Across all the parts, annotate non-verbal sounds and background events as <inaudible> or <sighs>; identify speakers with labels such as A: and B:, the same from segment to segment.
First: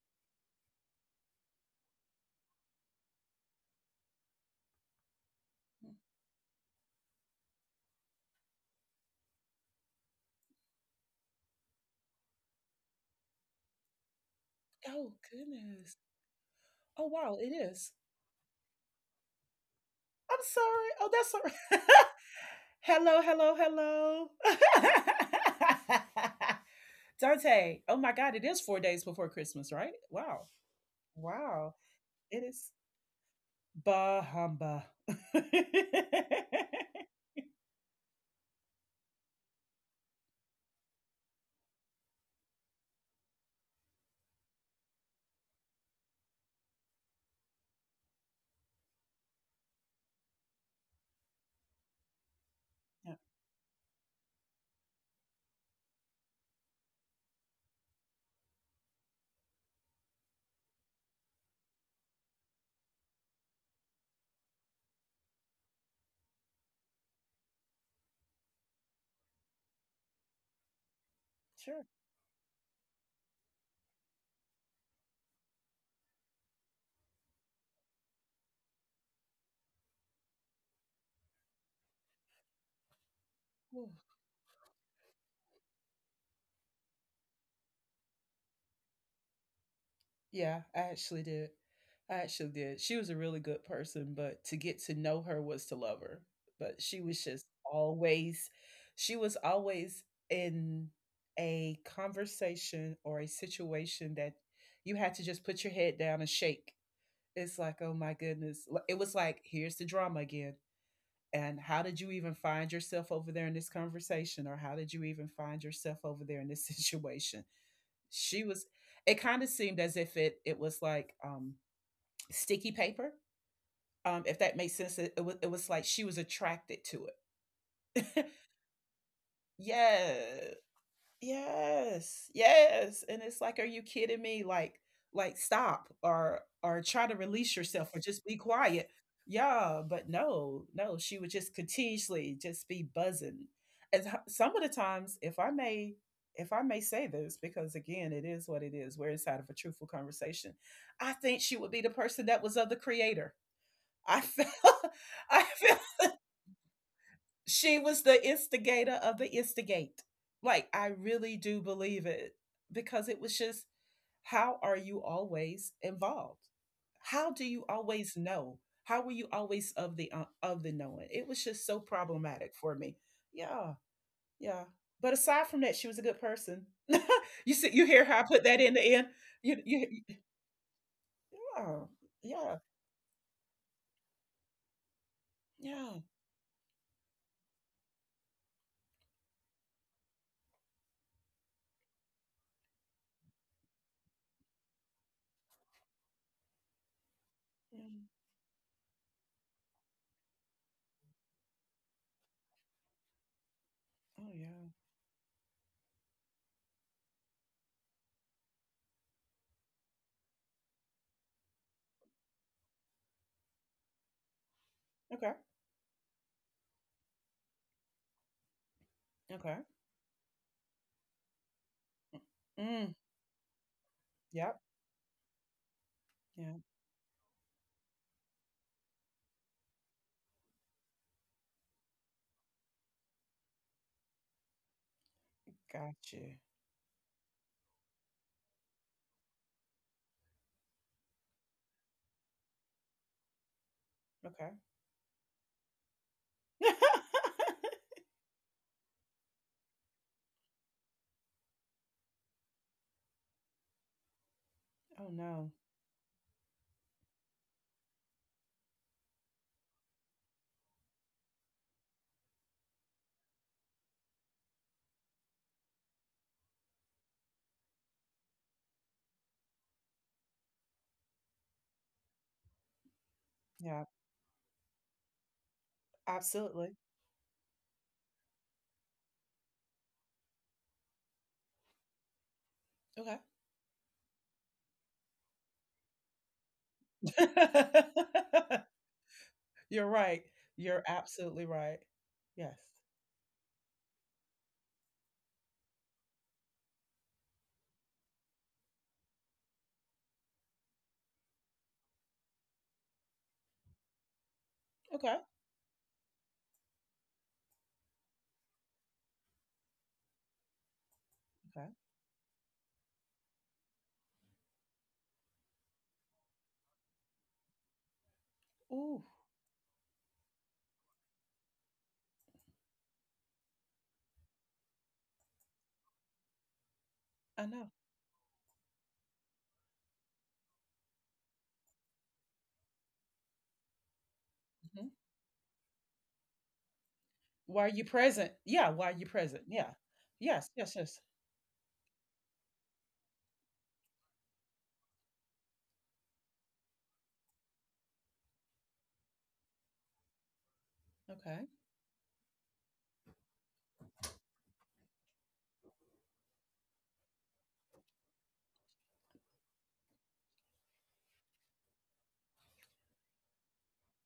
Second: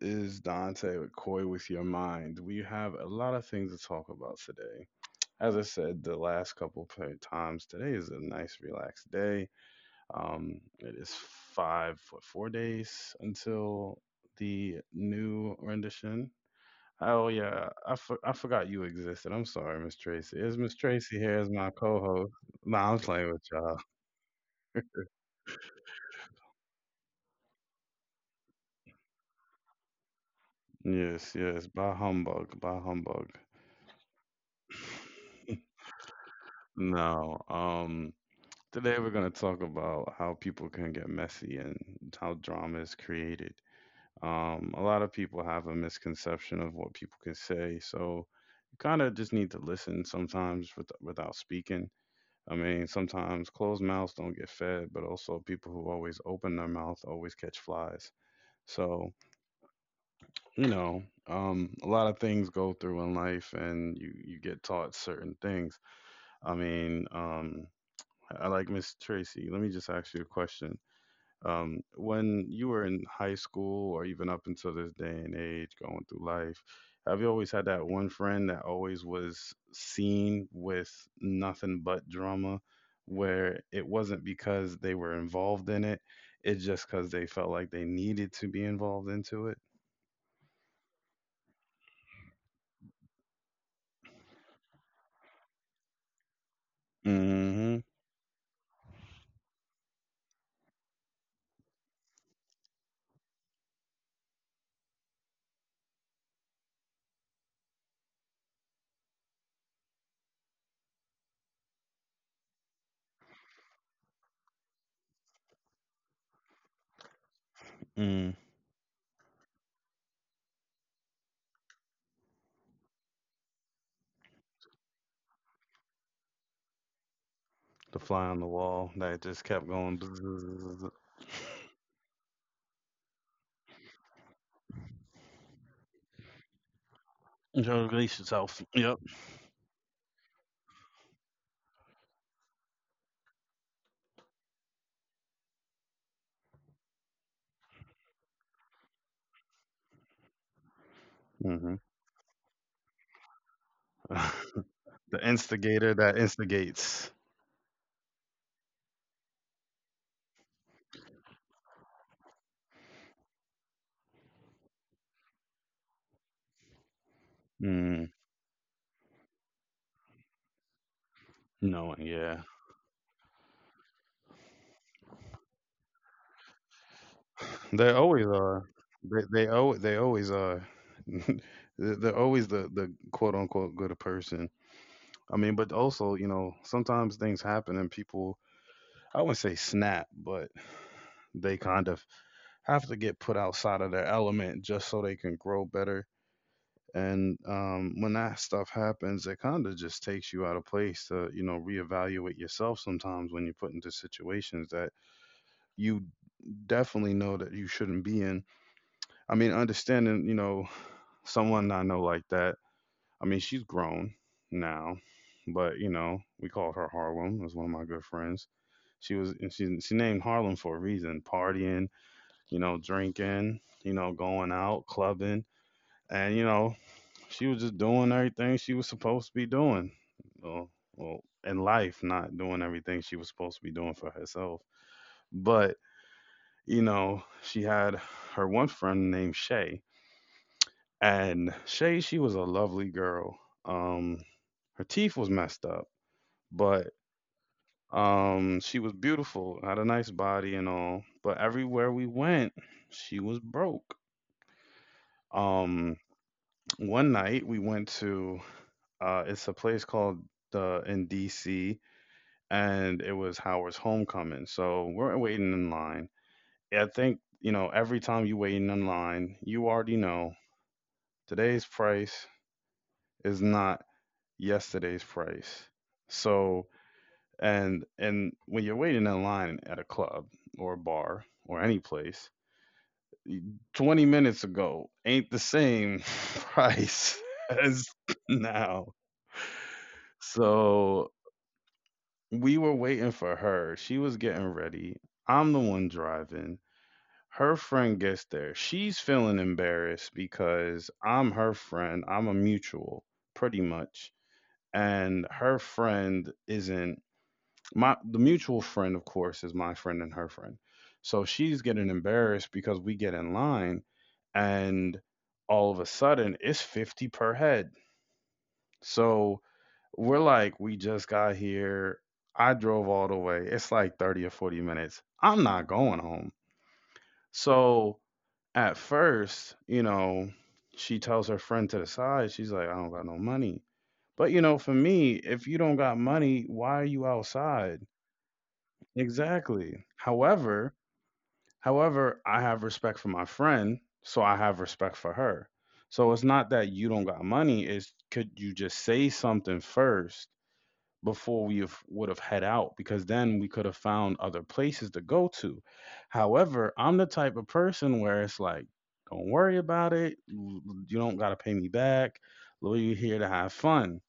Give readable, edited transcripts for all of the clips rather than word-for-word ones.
A: is Dante with Koi with Your Mind. We have a lot of things to talk about today. As I said, the last couple of times, today is a nice, relaxed day. It is 4 days until the
B: Oh,
A: new
B: goodness.
A: rendition.
B: Oh,
A: Oh,
B: wow, it
A: yeah,
B: is.
A: I forgot you existed. I'm sorry, Miss
B: I'm
A: Tracy. Is Miss
B: sorry. Oh,
A: Tracy
B: that's
A: here
B: all
A: as my
B: right.
A: co host?
B: <laughs>
A: Nah, I'm
B: Hello,
A: playing with
B: hello,
A: y'all.
B: hello. <laughs> Dante, oh my God, it is 4 days before Christmas, right? Wow.
A: Yes, yes,
B: Wow.
A: by
B: It
A: humbug,
B: is
A: by humbug.
B: Bah humbug. <laughs>
A: No, today we're going to talk about how people can get messy and how drama is created. A lot of people have a misconception of what people can say, so you kind of just need to listen sometimes without speaking. I mean,
B: Yeah,
A: sometimes closed mouths don't get fed, but also people who always open their mouth always catch flies. So, you know, a lot of things go through in life, and you get taught certain things. I mean, I like Miss Tracy. Let me just ask you a question.
B: sure.
A: When you were in high school or even up until this day and age, going through life, have you always had that one friend that always was seen with nothing but drama, where
B: Yeah.
A: it wasn't because they were involved in it, it's just because they felt like they needed to be involved into it?
B: Yeah, I actually did. I actually did. She was a really good person, but to get to know her was to love her. But she was just
A: Hmm.
B: always, she was always in a conversation or a situation that you had to just put your head down and shake. It's like, oh my goodness. It was like, here's the drama again. And how did you even find yourself over there in this conversation? Or how did you even find yourself over there in this <laughs> situation?
A: Mm.
B: She was It kind of seemed as if it was like sticky paper, if that makes sense. It was like she was attracted to
A: The
B: it.
A: fly on the wall that just
B: <laughs>
A: kept going. <laughs>
B: Yes.
A: Bzzz.
B: Yes. Yes. And it's like, are you kidding me? Like, stop or try to release
A: Go
B: yourself or
A: release
B: just be
A: yourself.
B: quiet.
A: Yep.
B: Yeah, but no, no, she would just continuously just be buzzing. And some of the times, if I may say this, because again, it is what it is. We're inside of a truthful conversation. I think she
A: Hmm.
B: would be the person that was of the creator. I felt
A: <laughs> The
B: <laughs> I feel
A: instigator that instigates.
B: she was the instigator of the instigate. Like, I really do believe it because it was just how are you always involved? How do you
A: Mm,
B: always know? How were you always of the knowing? It was just so
A: no, yeah,
B: problematic for me. Yeah, yeah. But aside from that, she was a good person. <laughs> You see, you
A: they
B: hear how I
A: always
B: put that
A: are.
B: in the end. You, you,
A: They always are. <laughs>
B: yeah,
A: They're always
B: yeah,
A: the quote unquote good person. I mean, but
B: yeah.
A: also you know sometimes things happen and people, I wouldn't say snap, but they kind of have to get put outside of their element just so they can grow better. And
B: Mm,
A: when that stuff happens, it kind of just takes you out of place to you know reevaluate yourself sometimes when you're put into
B: oh
A: situations
B: yeah.
A: that you definitely know that you shouldn't be in. I mean, understanding, you know, <sighs> someone I know like that. I mean, she's grown now,
B: Okay.
A: but you know, we called her Harlem. It was one of my good friends. She was, and
B: Okay.
A: she named Harlem for a reason. Partying, you know,
B: Mm,
A: drinking, you know, going
B: yep.
A: out, clubbing, and you
B: Yeah.
A: know, she was just doing everything she was supposed to be doing. Well, well, in life, not doing everything she was supposed to be doing for herself. But
B: Got you.
A: you know, she had her one friend named Shay, and Shay, she was a lovely girl. Um,
B: Okay.
A: Her teeth was messed up, but
B: <laughs>
A: she was beautiful, had a nice body and all. But everywhere we went, she was broke.
B: Oh, no.
A: Um, One night we went to it's a place called the in DC, and it was Howard's homecoming. So we're waiting in line. I think you know every time you waiting in line, you already know today's price is not
B: Yeah,
A: yesterday's price. So,
B: absolutely.
A: and when you're waiting in line at a club or a bar or any place,
B: Okay.
A: 20 minutes ago ain't the same price <laughs> as now.
B: <laughs> You're right. You're
A: So,
B: absolutely right.
A: we
B: Yes.
A: were waiting for her. She was getting ready. I'm the one driving. Her friend gets there. She's feeling embarrassed because I'm her friend. I'm a mutual, pretty much,
B: Okay.
A: and her friend isn't, my the mutual friend of course is my friend and her friend. So she's
B: Okay.
A: getting embarrassed because we get in line and all of a sudden it's 50 per head.
B: Ooh,
A: So we're like, we just got here. I drove all the way, it's like 30 or 40 minutes, I'm not going home.
B: I know.
A: So at first, you know, she tells her friend to the side, she's like, I don't got no money. But you know, for
B: Mhm.
A: me, if you don't got money, why are you
B: Why are
A: outside?
B: you present? Yeah, why are you present? Yeah.
A: Exactly.
B: Yes,
A: However,
B: yes, yes.
A: however, I have respect for my friend, so I have respect for her. So it's not that you don't got money, it's could you just say something first before
B: Okay.
A: we would have head out, because then we could have found other places to go to. However, I'm the type of person where it's like, don't worry about it. You don't got to pay me back. We're here to have fun.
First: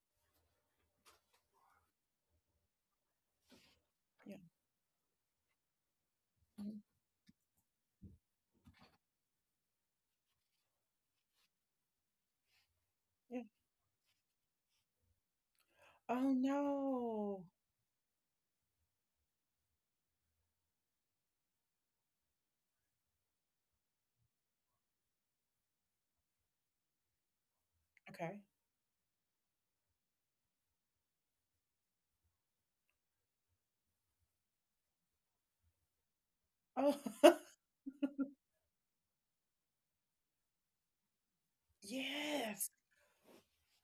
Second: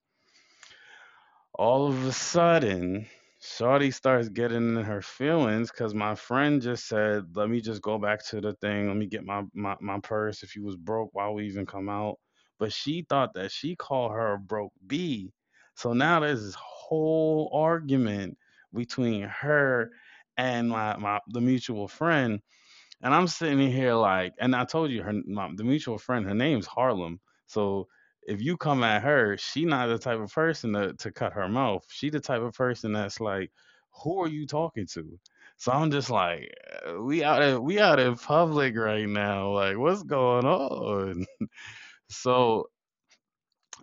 A: All of a sudden, Shawty starts
B: Yeah.
A: getting in her feelings because my friend
B: Mhm.
A: just said, "Let me just go back to the thing. Let me get my, my purse. If you was broke, why we even come out?" But she thought
B: Yeah.
A: that she called her a broke B. So now
B: Oh,
A: there's this
B: no.
A: whole argument between her and my the mutual friend, and I'm sitting in here like, and I told you the mutual friend, her name's Harlem. So
B: Okay.
A: if you come at her, she not the type of person to cut her mouth. She the type of person that's like, who are you talking to? So I'm just like,
B: Oh, <laughs>
A: we out in public right now. Like, what's going on? <laughs> So
B: yes.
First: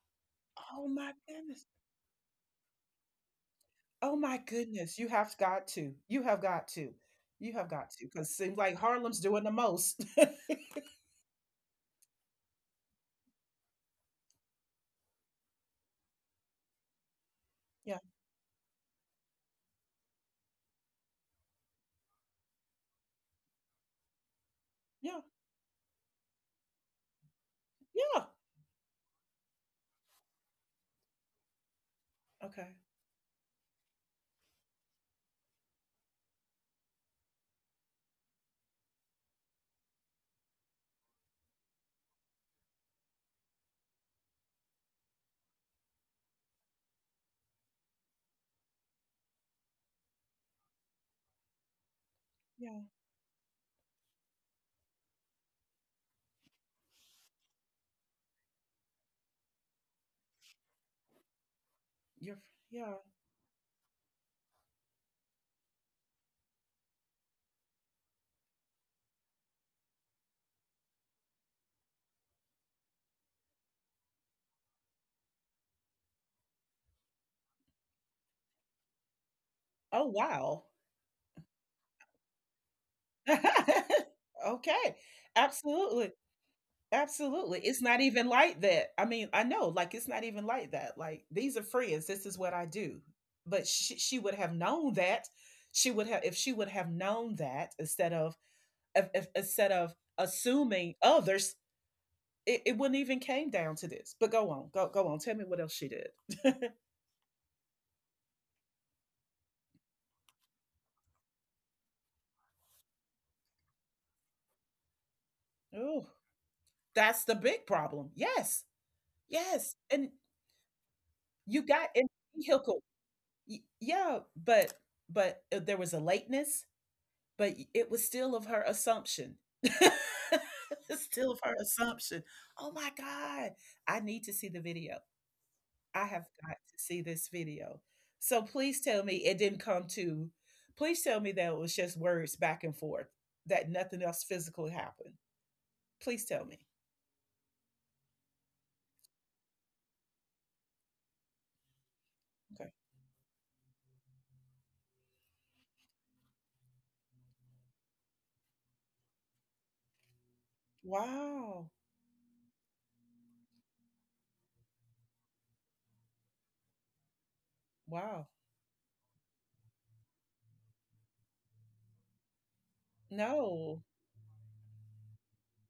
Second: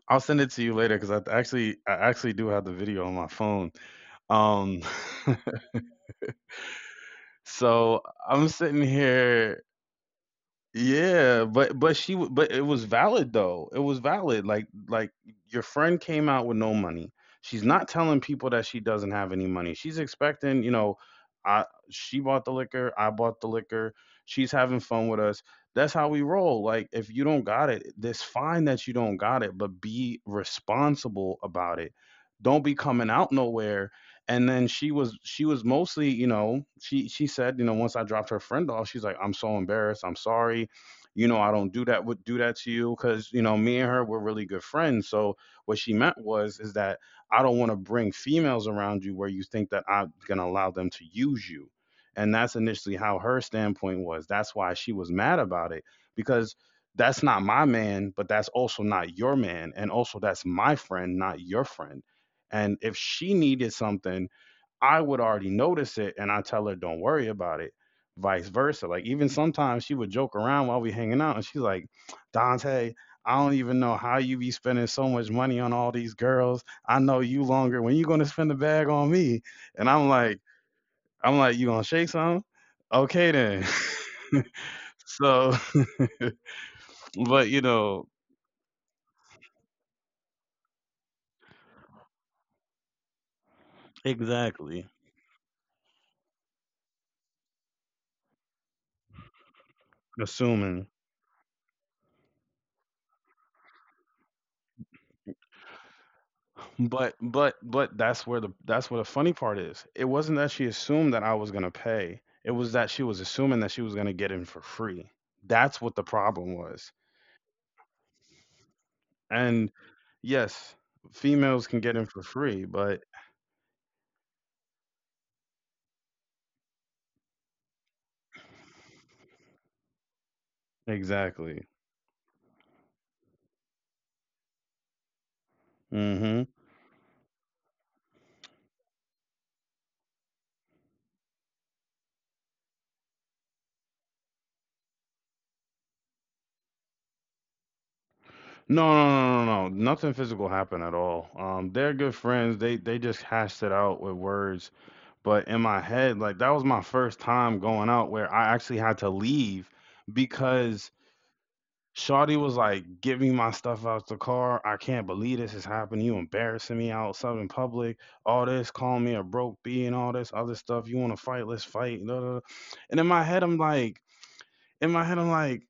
A: I'll send it to you
B: Oh,
A: later because
B: my goodness.
A: I actually do have the video on my phone.
B: Oh, my
A: Um,
B: goodness. You have got to. You have got to.
A: <laughs>
B: You have got
A: so
B: to because it
A: I'm
B: seems like
A: sitting
B: Harlem's doing the
A: here.
B: most. <laughs>
A: Yeah, but it was valid though. It was valid. Like your friend came out with no money. She's not
B: Yeah.
A: telling people that she doesn't have any money. She's expecting, you know, I she bought the liquor, I bought the liquor. She's having fun with
B: Yeah,
A: us. That's how we roll. Like if you don't got it, it's
B: yeah,
A: fine that you don't got it, but be responsible about it. Don't be
B: okay,
A: coming out nowhere, and then she was mostly, you know, she said, you know, once I dropped her friend off, she's like, I'm so embarrassed, I'm sorry. You know, I don't do that would do that to you because you know me and her were really good friends. So what she meant was is that I don't want to bring females around you where you think that I'm going to allow them to use you, and that's
B: yeah,
A: initially how her standpoint was, that's why she was mad about it. Because that's not my man, but that's also not your man, and also that's my friend, not your friend.
B: you're
A: And
B: yeah.
A: if she needed something, I would already notice it and I tell her, don't worry about it. Vice versa. Like even sometimes she would joke around while we hanging out and she's like, Dante, I don't even know how you be spending so much money on all these girls. I know you longer. When you gonna spend the bag on me? And I'm
B: Oh,
A: like,
B: wow.
A: you gonna shake some? Okay then.
B: <laughs>
A: <laughs>
B: Okay,
A: So
B: absolutely,
A: but you
B: absolutely, it's not
A: know,
B: even like that, I mean, I know, like, it's not even like that, like, these are friends, this is what I do, but she would have
A: exactly.
B: known that, she would have if she would have known that instead of
A: Assuming.
B: assuming others, it wouldn't even came down to this, but go on, go on, tell me what else she did. <laughs>
A: But that's where the funny part is. It wasn't that she assumed that I was gonna pay. It was that she was assuming that she was gonna get in for free. That's what the
B: Oh,
A: problem was.
B: that's the big problem, yes.
A: And
B: Yes, and
A: yes,
B: you
A: females can
B: got
A: get in
B: in
A: for
B: the
A: free,
B: vehicle.
A: but
B: Y yeah, but, there was a lateness, but y it was still of her assumption. <laughs> It's still of her
A: exactly.
B: assumption. "Oh my God, I need to see the video. I have
A: Mm-hmm.
B: got to see this video." So please tell me it didn't come to, please tell me that it was just words back and forth, that nothing else physically happened. Please tell me.
A: No, no, no, no, no, no. Nothing physical happened at all. They're good friends.
B: Okay.
A: They just hashed it out with words. But in my head, like that was my first time going out where I actually had to leave because
B: Wow.
A: Shawty was like, "Get me my stuff out the car. I can't believe this is happening. You embarrassing me outside in public.
B: Wow.
A: All this, calling me a broke b and all this other stuff. You want to fight? Let's fight, da, da, da." And in my head, I'm
B: No.
A: like, in my head, I'm like,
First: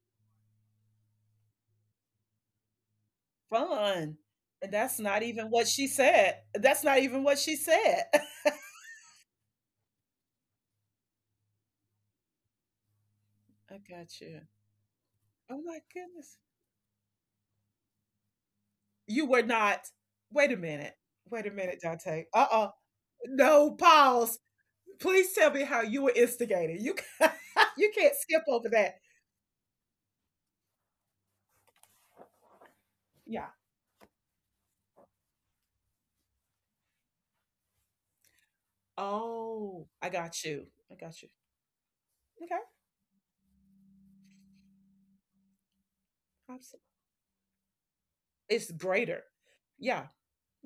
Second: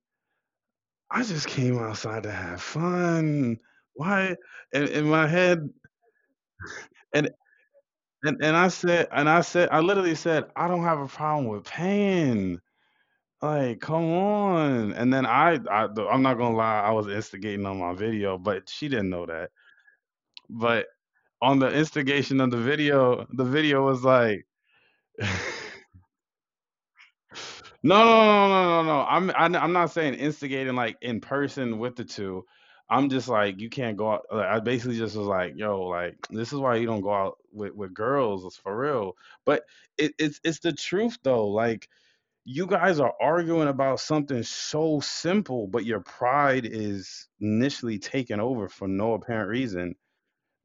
A: I just came outside to have fun.
B: Fun.
A: Why?
B: And that's
A: In
B: not
A: my
B: even what
A: head,
B: she said. That's not even
A: and,
B: what she said. <laughs>
A: and I said, I literally said, I don't have a problem with paying.
B: I
A: Like, come
B: got you.
A: on. And then,
B: Oh my
A: I'm not
B: goodness.
A: gonna lie, I was instigating on my video, but she didn't know
B: You were
A: that.
B: not. Wait a
A: But
B: minute. Wait a
A: on the
B: minute, Dante.
A: instigation of
B: Uh-uh.
A: the
B: No,
A: video was
B: pause.
A: like, <laughs> no,
B: Please tell me how you were instigated. You can't, <laughs> you
A: no,
B: can't skip
A: no,
B: over
A: no, no,
B: that.
A: no. I'm not saying instigating like in person with the two. I'm just
B: Yeah.
A: like you can't go out. Like, I basically just was like, yo, like this is why you don't go out with girls, it's for real. But
B: Oh, I
A: it's
B: got you.
A: the
B: I
A: truth
B: got you.
A: though. Like
B: Okay.
A: you guys are arguing about something so simple, but your pride
B: Absolutely.
A: is initially taken over
B: It's
A: for no
B: greater.
A: apparent reason.
B: Yeah.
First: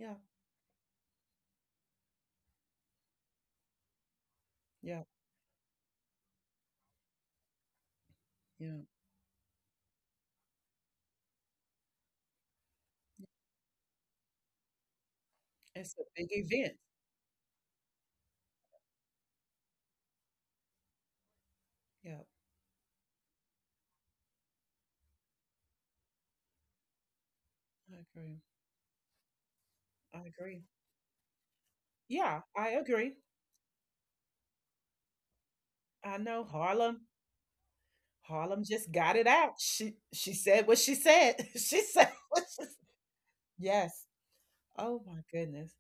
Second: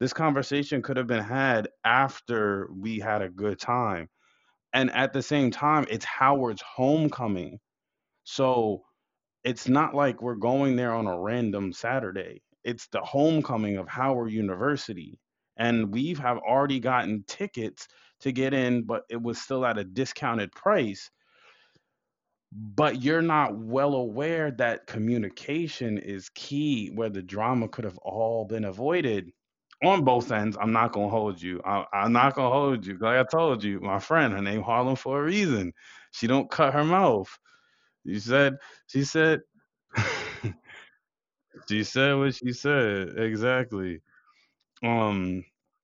A: This conversation could have been had after we had a good time. And
B: Yeah.
A: at the same time, it's Howard's homecoming. So
B: Yeah.
A: it's not like we're going there on a random Saturday. It's the homecoming of Howard University. And
B: It's a
A: we've
B: big
A: have
B: event.
A: already gotten tickets to get in, but it was still at a discounted price.
B: Yeah.
A: But you're not well aware that communication is key, where the drama could have
B: I
A: all
B: agree.
A: been avoided on
B: I
A: both ends.
B: agree.
A: I'm not going to hold you, I, I'm not
B: Yeah,
A: going to
B: I
A: hold you like
B: agree.
A: I told you, my friend, her name Harlem for a reason.
B: I
A: She
B: know
A: don't cut her
B: Harlem.
A: mouth. she said
B: Harlem just
A: she
B: got it
A: said
B: out. She
A: <laughs>
B: she said what she said. <laughs>
A: she
B: she
A: said
B: said
A: what
B: what
A: she
B: she s-
A: said, exactly.
B: Yes. Oh my
A: um
B: goodness.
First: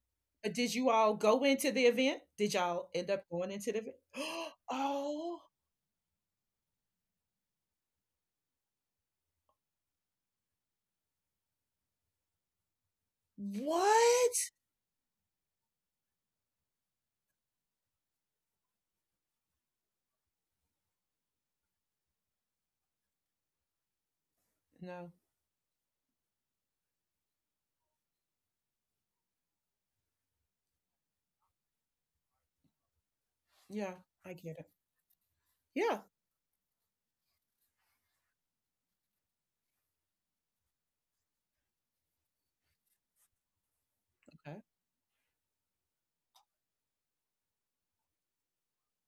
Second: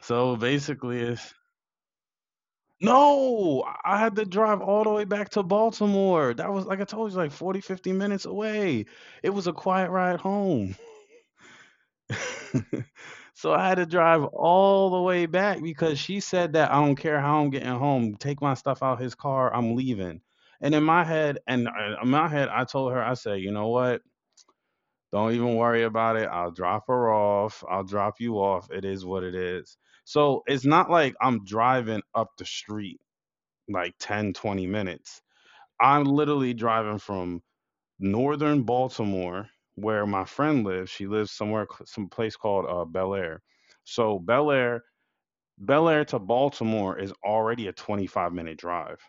A: so
B: But did you
A: basically
B: all
A: it's
B: go into the event? Did y'all end up going
A: No,
B: into the event?
A: I had to
B: <gasps>
A: drive all the way back
B: Oh,
A: to Baltimore. That was, like I told you, like 40, 50 minutes away. It was a quiet ride home. <laughs> So I had to drive
B: what?
A: all the way back because she said that, "I don't care how I'm getting home. Take my stuff out his car. I'm leaving." And in my head, and In my head, I told her, I said, "You know what?
B: No.
A: Don't even worry about it. I'll drop her off. I'll drop you off. It is what it is." So it's not like I'm driving up the street
B: Yeah,
A: like
B: I
A: 10,
B: get
A: twenty
B: it.
A: minutes
B: Yeah.
A: I'm literally driving from northern Baltimore, where my friend lives. She lives somewhere, some place called Bel Air. So Bel
B: Okay.
A: Air, Bel Air to Baltimore is already a 25-minute drive,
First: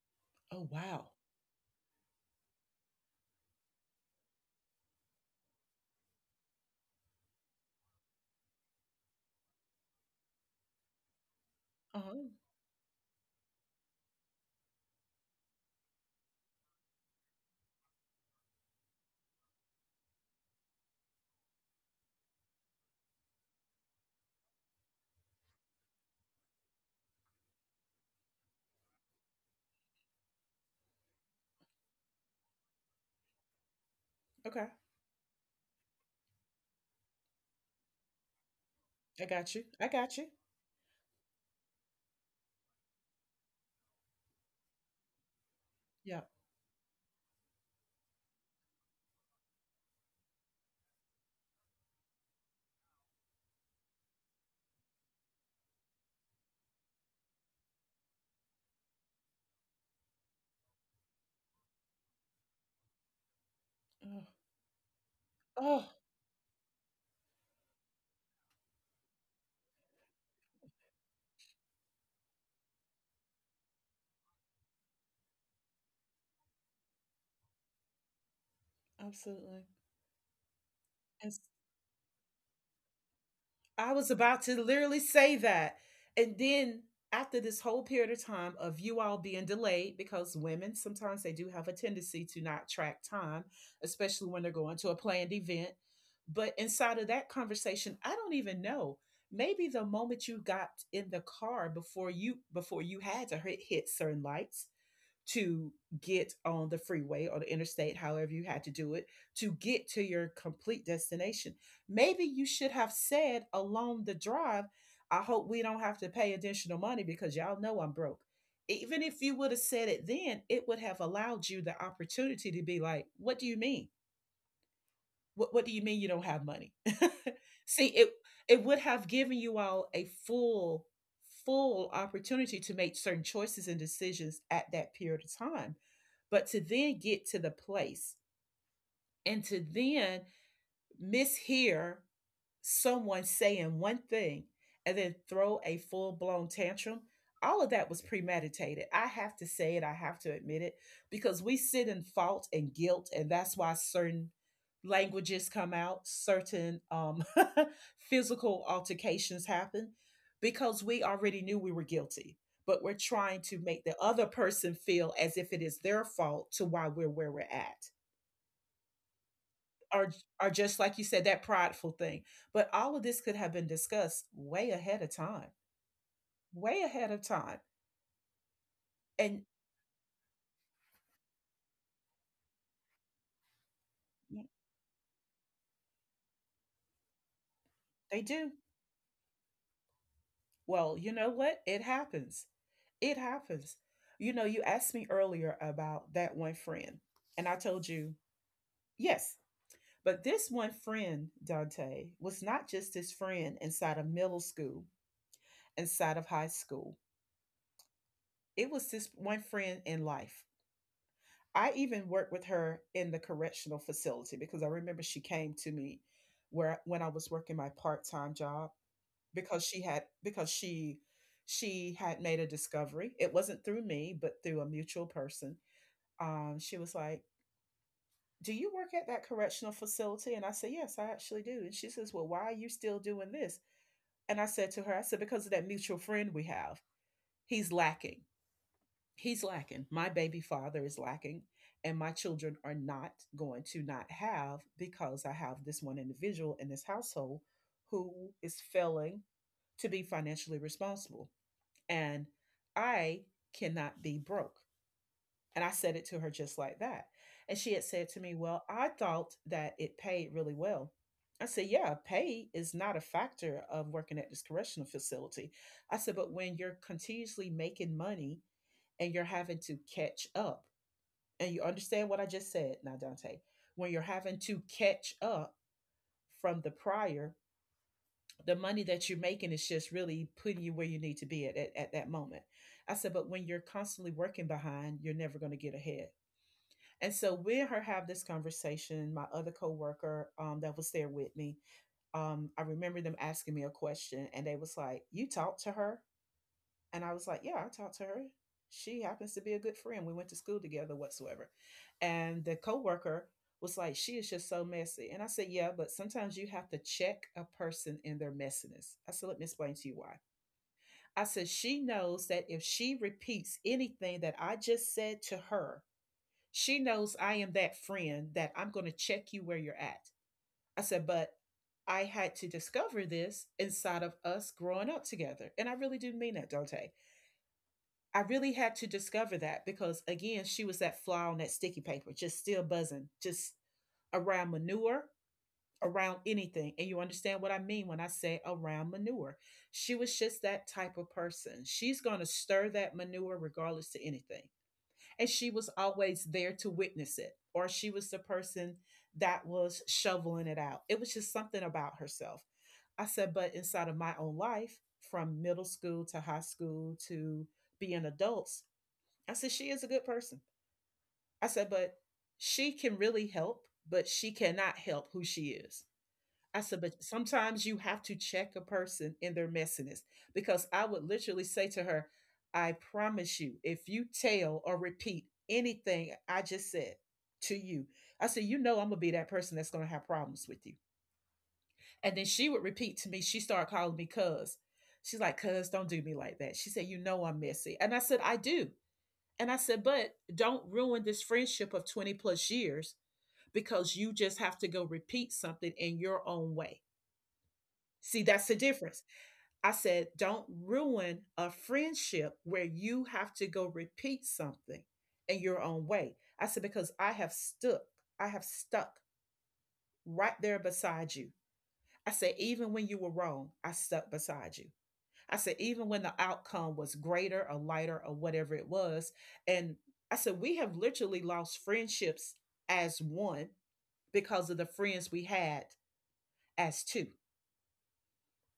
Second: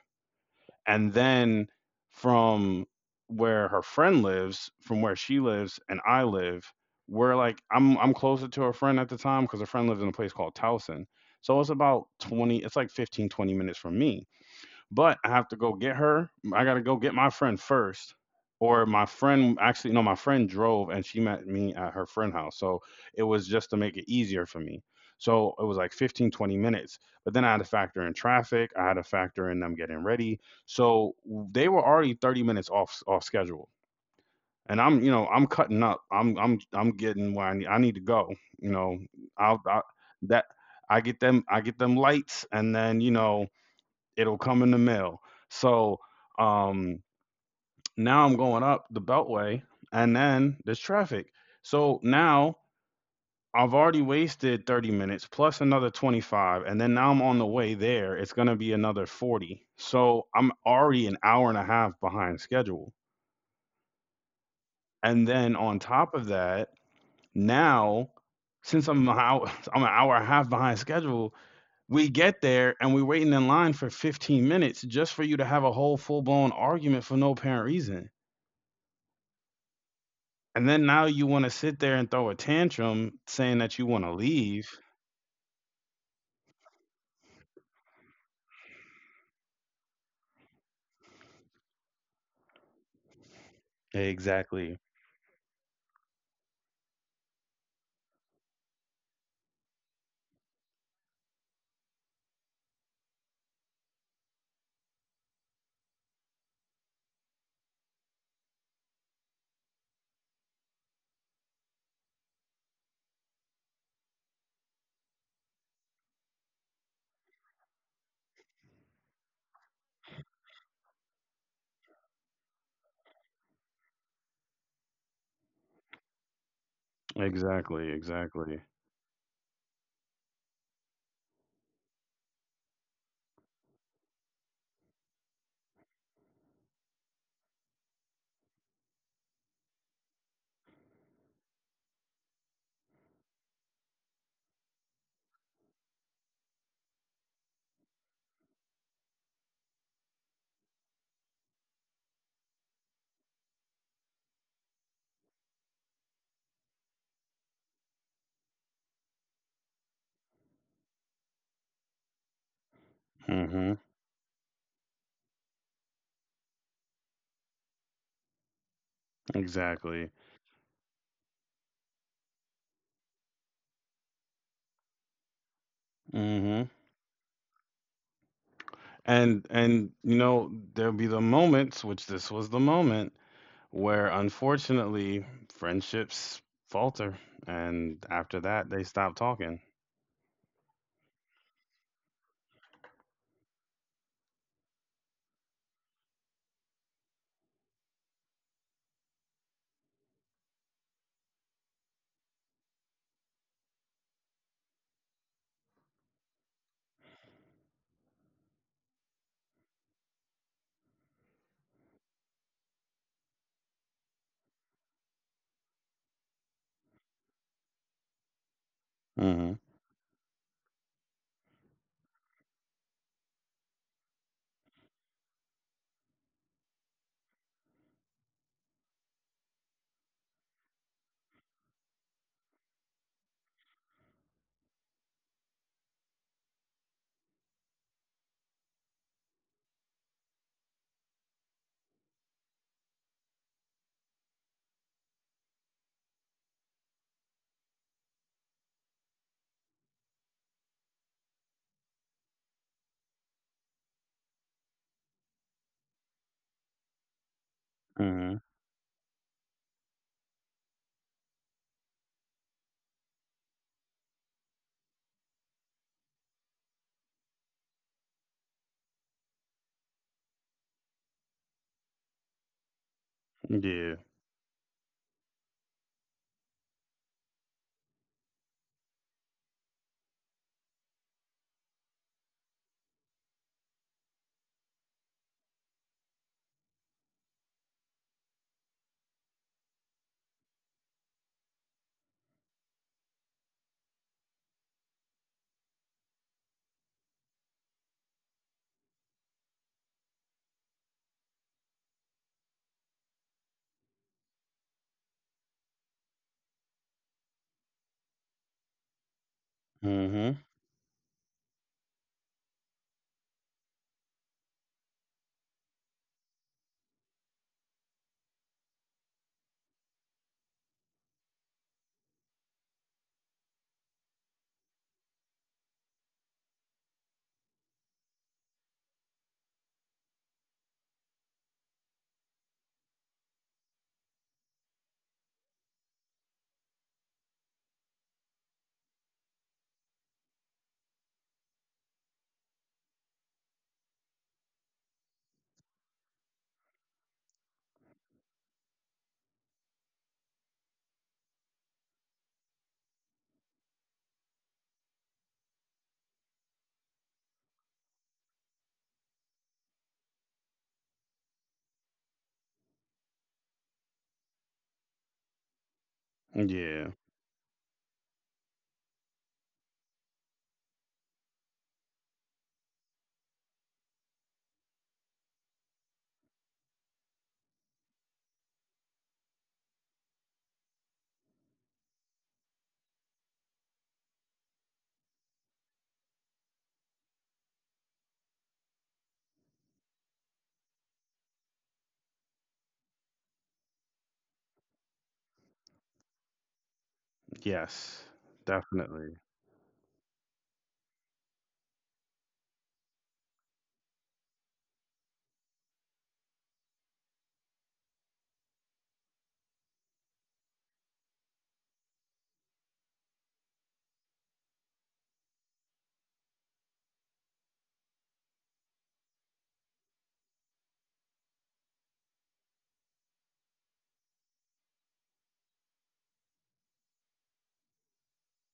B: Oh wow.
A: and then from where her friend lives, from where she lives and I live, we're like, I'm closer to her friend at the time because her friend lives in a place called Towson. So it's about
B: Uh-huh.
A: 20, it's like 15, 20 minutes from me, but I have to go get her. I gotta go get my friend first. Or my friend, actually, no, my friend drove and she met me at her friend house. So it was just to make it easier for me. So it was like 15, 20 minutes. But then I had to factor in traffic. I had to factor in them getting ready. So they were already 30 minutes off schedule.
B: Okay.
A: And I'm, you know, I'm cutting up. I'm getting where I need to go. You know,
B: I got
A: I'll
B: you.
A: I,
B: I got you.
A: that I get them lights, and then, you know, it'll come in the mail. So
B: Yeah.
A: um, now I'm going up the Beltway, and then there's traffic. So now I've already wasted 30 minutes plus another 25, and then now I'm on the way there. It's going to be another 40. So I'm already an hour and a half behind schedule.
B: Oh,
A: And then on
B: oh,
A: top of that, now, since I'm an <laughs> I'm an hour and a half behind schedule, we get there and we're waiting in line for 15 minutes just for you to have a whole full blown argument for no apparent reason.
B: absolutely.
A: And then now you want to sit there and throw a tantrum saying that
B: I
A: you
B: was
A: want to
B: about to
A: leave.
B: literally say that. And then after this whole period of time of you all being delayed, because women sometimes they do have a tendency to not track time, especially when they're going
A: Exactly.
B: to a planned event. But inside of that conversation, I don't even know. Maybe the moment you got in the car before you had to hit certain lights, to get on the freeway or the interstate, however you had to do it, to get to your complete destination. Maybe you should have said along the drive, I hope we don't have to pay additional money because y'all know I'm broke. Even if you would have said it then, it would have allowed you the opportunity to be like, what do you mean? What do you mean you don't have money? <laughs> See,
A: Exactly.
B: it
A: Exactly.
B: would have given you all a full opportunity to make certain choices and decisions at that period of time. But to then get to the place and to then mishear someone saying one thing and then throw a full blown tantrum, all of that was premeditated. I have to say it, I have to admit it, because we sit in fault and guilt, and that's why certain languages come out, certain <laughs> physical altercations happen, because we already knew we were guilty. But we're trying to
A: Hmm.
B: make the other person feel as if it is their fault to why we're where we're at, are
A: Exactly.
B: are just like you said, that prideful thing. But all of this could have been discussed way ahead of time,
A: Hmm.
B: way ahead of time. And
A: And you know there'll be the moments, which this was the moment, where, unfortunately, friendships falter, and
B: they
A: after
B: do.
A: that they stop talking.
B: Well, you know what, it happens. It happens. You know, you asked me earlier about that one friend, and I told you, yes, but this one friend, Dante, was not just his friend inside of middle school, inside of high school. It was this one friend in life. I even worked with her in the correctional facility because I remember she came to me where when I was working my part-time job,
A: Hmm.
B: because she had made a discovery. It wasn't through me, but through a mutual person. She was like, "Do you work at that correctional facility?" And I said, "Yes, I actually do." And she says, "Well, why are you still doing this?" And I said to her, "I said because of that mutual friend we have. He's lacking." He's lacking. My baby father is lacking, and my children are not going to not have because I have this one individual in this household who is failing to be financially responsible. And I cannot be broke. And I said it to her just like that. And she had said to me,
A: Hmm.
B: "Well, I thought that it paid really well." I said, "Yeah, pay is not a factor of working at this correctional facility." I said, "But when you're continuously making money, and you're having to catch up." And you understand what I just said now, Dante. When
A: Yeah.
B: you're having to catch up from the prior, the money that you're making is just really putting you where you need to be at, that moment. I said, but when you're constantly working behind, you're never going to get ahead. And so we and her have this conversation. My other coworker, that was there with me, I remember them asking me a question, and they was like, "You talked to her?" And I was like, "Yeah, I talked to her. She happens to be a good friend. We went to school together whatsoever." And the coworker was like, "She is just so messy." And I said, "Yeah, but sometimes you have to check a person in their messiness. I said, let me explain to you why."
A: Hmm.
B: I said, "She knows that if she repeats anything that I just said to her, she knows I am that friend that I'm going to check you where you're at." I said, "But I had to discover this inside of us growing up together." And I really do mean that, Dante. I really had to discover that because again, she was that fly on that sticky paper, just still buzzing, just around manure, around anything. And you understand what I mean when I say around manure. She was just that type of person. She's going to stir that manure regardless to anything. And she was always there to witness it, or she was the person that was shoveling it out. It was just something about herself. I said, but inside of my own life, from middle school to high school to being adults, I said, she is a good person. I said, but she can really help, but she cannot help who she is. I said,
A: Yeah.
B: but sometimes you have to check a person in their messiness because I would literally say to her, I promise you, if you tell or repeat anything I just said to you, I said, I'm going to be that person that's going to have problems with you. And then she would repeat to me, she started calling me cuz. She's like, cuz, don't do me like that. She said, I'm messy. And I said, I do. And I said, but don't ruin this friendship of 20 plus years because you just have to go repeat something in your own way.
A: Yes.
B: See, that's the difference.
A: Definitely.
B: I said, don't ruin a friendship where you have to go repeat something in your own way. I said, because I have stuck right there beside you. I said, even when you were wrong, I stuck beside you. I said, even when the outcome was greater or lighter or whatever it was. And I said, we have literally lost friendships as one because of the friends we had as two.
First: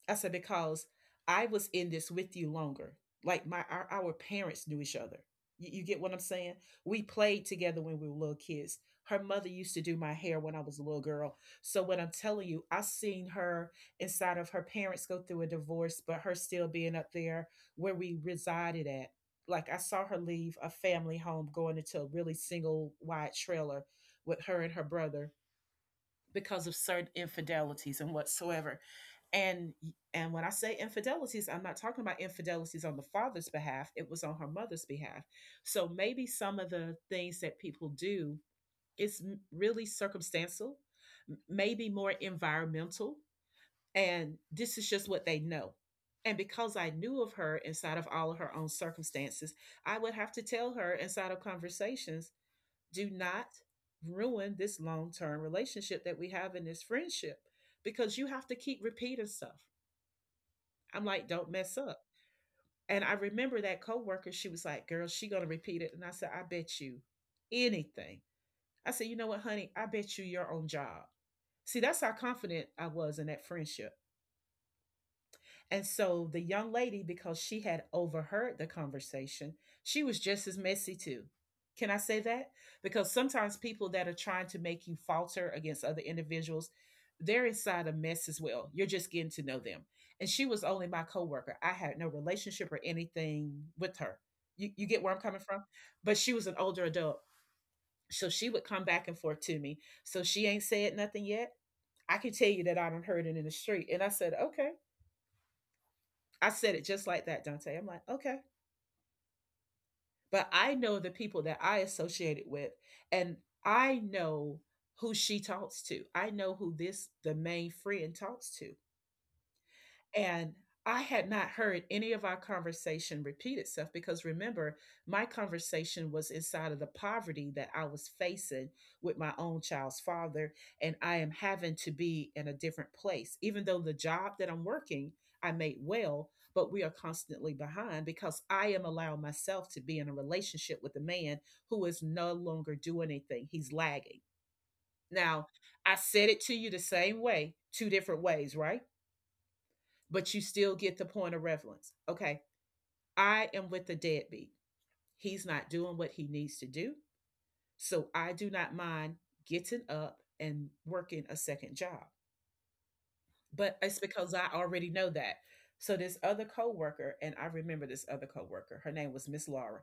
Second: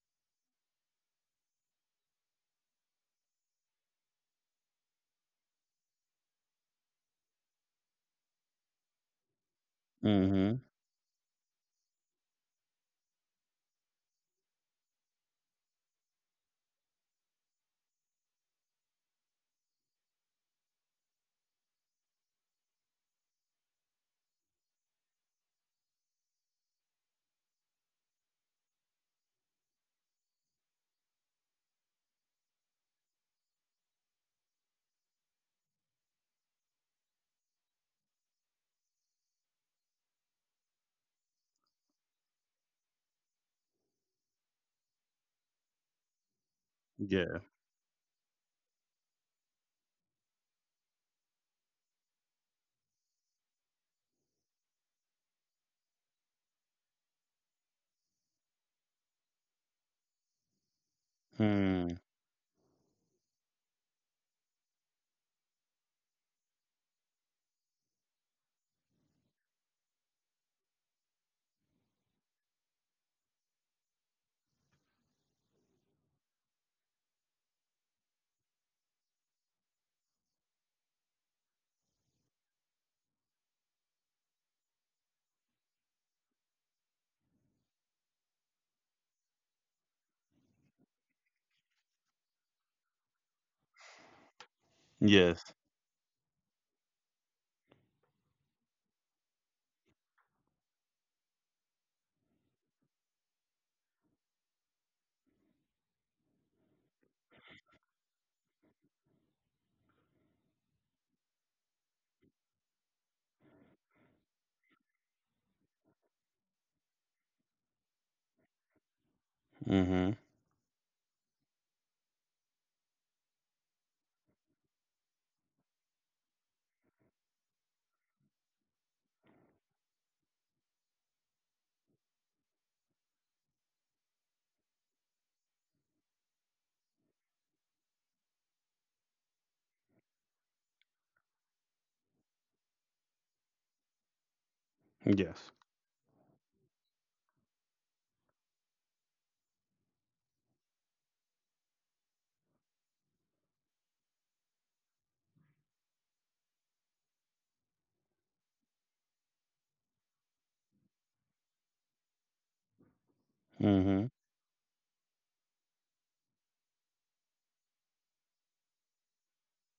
B: I said, because I was in this with you longer. Like our parents knew each other. You get what I'm saying? We played together when we were little kids. Her mother used to do my hair when
A: Mhm.
B: I was a little girl. So what I'm telling you, I seen her inside of her parents go through a divorce, but her still being up there where we resided at. Like I saw her leave a family home going into a really single wide trailer with her and her brother because of certain infidelities and whatsoever, and when I say infidelities, I'm not talking about infidelities on the father's behalf. It was on her mother's behalf. So maybe some of the things that people do is really circumstantial, maybe more environmental, and this is just what they know. And because I knew of
A: Yeah.
B: her inside of all of her own circumstances, I would have to tell her inside of conversations, do not ruin this long-term relationship that we have in this friendship because you have to keep repeating stuff. I'm like, don't mess
A: Mm.
B: up. And I remember that coworker, she was like, girl, she gonna repeat it. And I said, I bet you anything. I said, you know what, honey? I bet you your own job. See, that's how confident I was in that friendship. And so the young lady, because she had overheard the conversation, she was just as messy too. Can I say that? Because sometimes people that are trying to make you falter against other individuals, they're inside a mess as well. You're just getting to know them. And she was only my coworker. I had no relationship or anything with her. You get where I'm coming
A: Yes.
B: from? But she was an older adult. So she would come back and forth to me. So she ain't said nothing yet. I can tell you that I done heard it in the street. And I said, okay. I said it just like that, Dante. I'm like, okay. But I know the people that I associated with, and I know who she talks to. I know who the main friend talks to.
A: Mhm.
B: And I had not heard any of our conversation repeat itself because remember, my conversation was inside of the poverty that I was facing with my own child's father. And I am having to be in a different place. Even though the job that I'm working, I made well, but we are constantly behind because I am allowing myself to be in a relationship with a man who is no longer doing anything. He's lagging. Now,
A: Yes.
B: I said it to you the same way, two different ways, right? But you still get the point of relevance. Okay, I am with the deadbeat. He's not doing what he needs to do. So I do not mind getting up and working a second job. But it's
A: Mhm.
B: because I already know that. So this other coworker, and I remember this other coworker, her name was Miss Laura.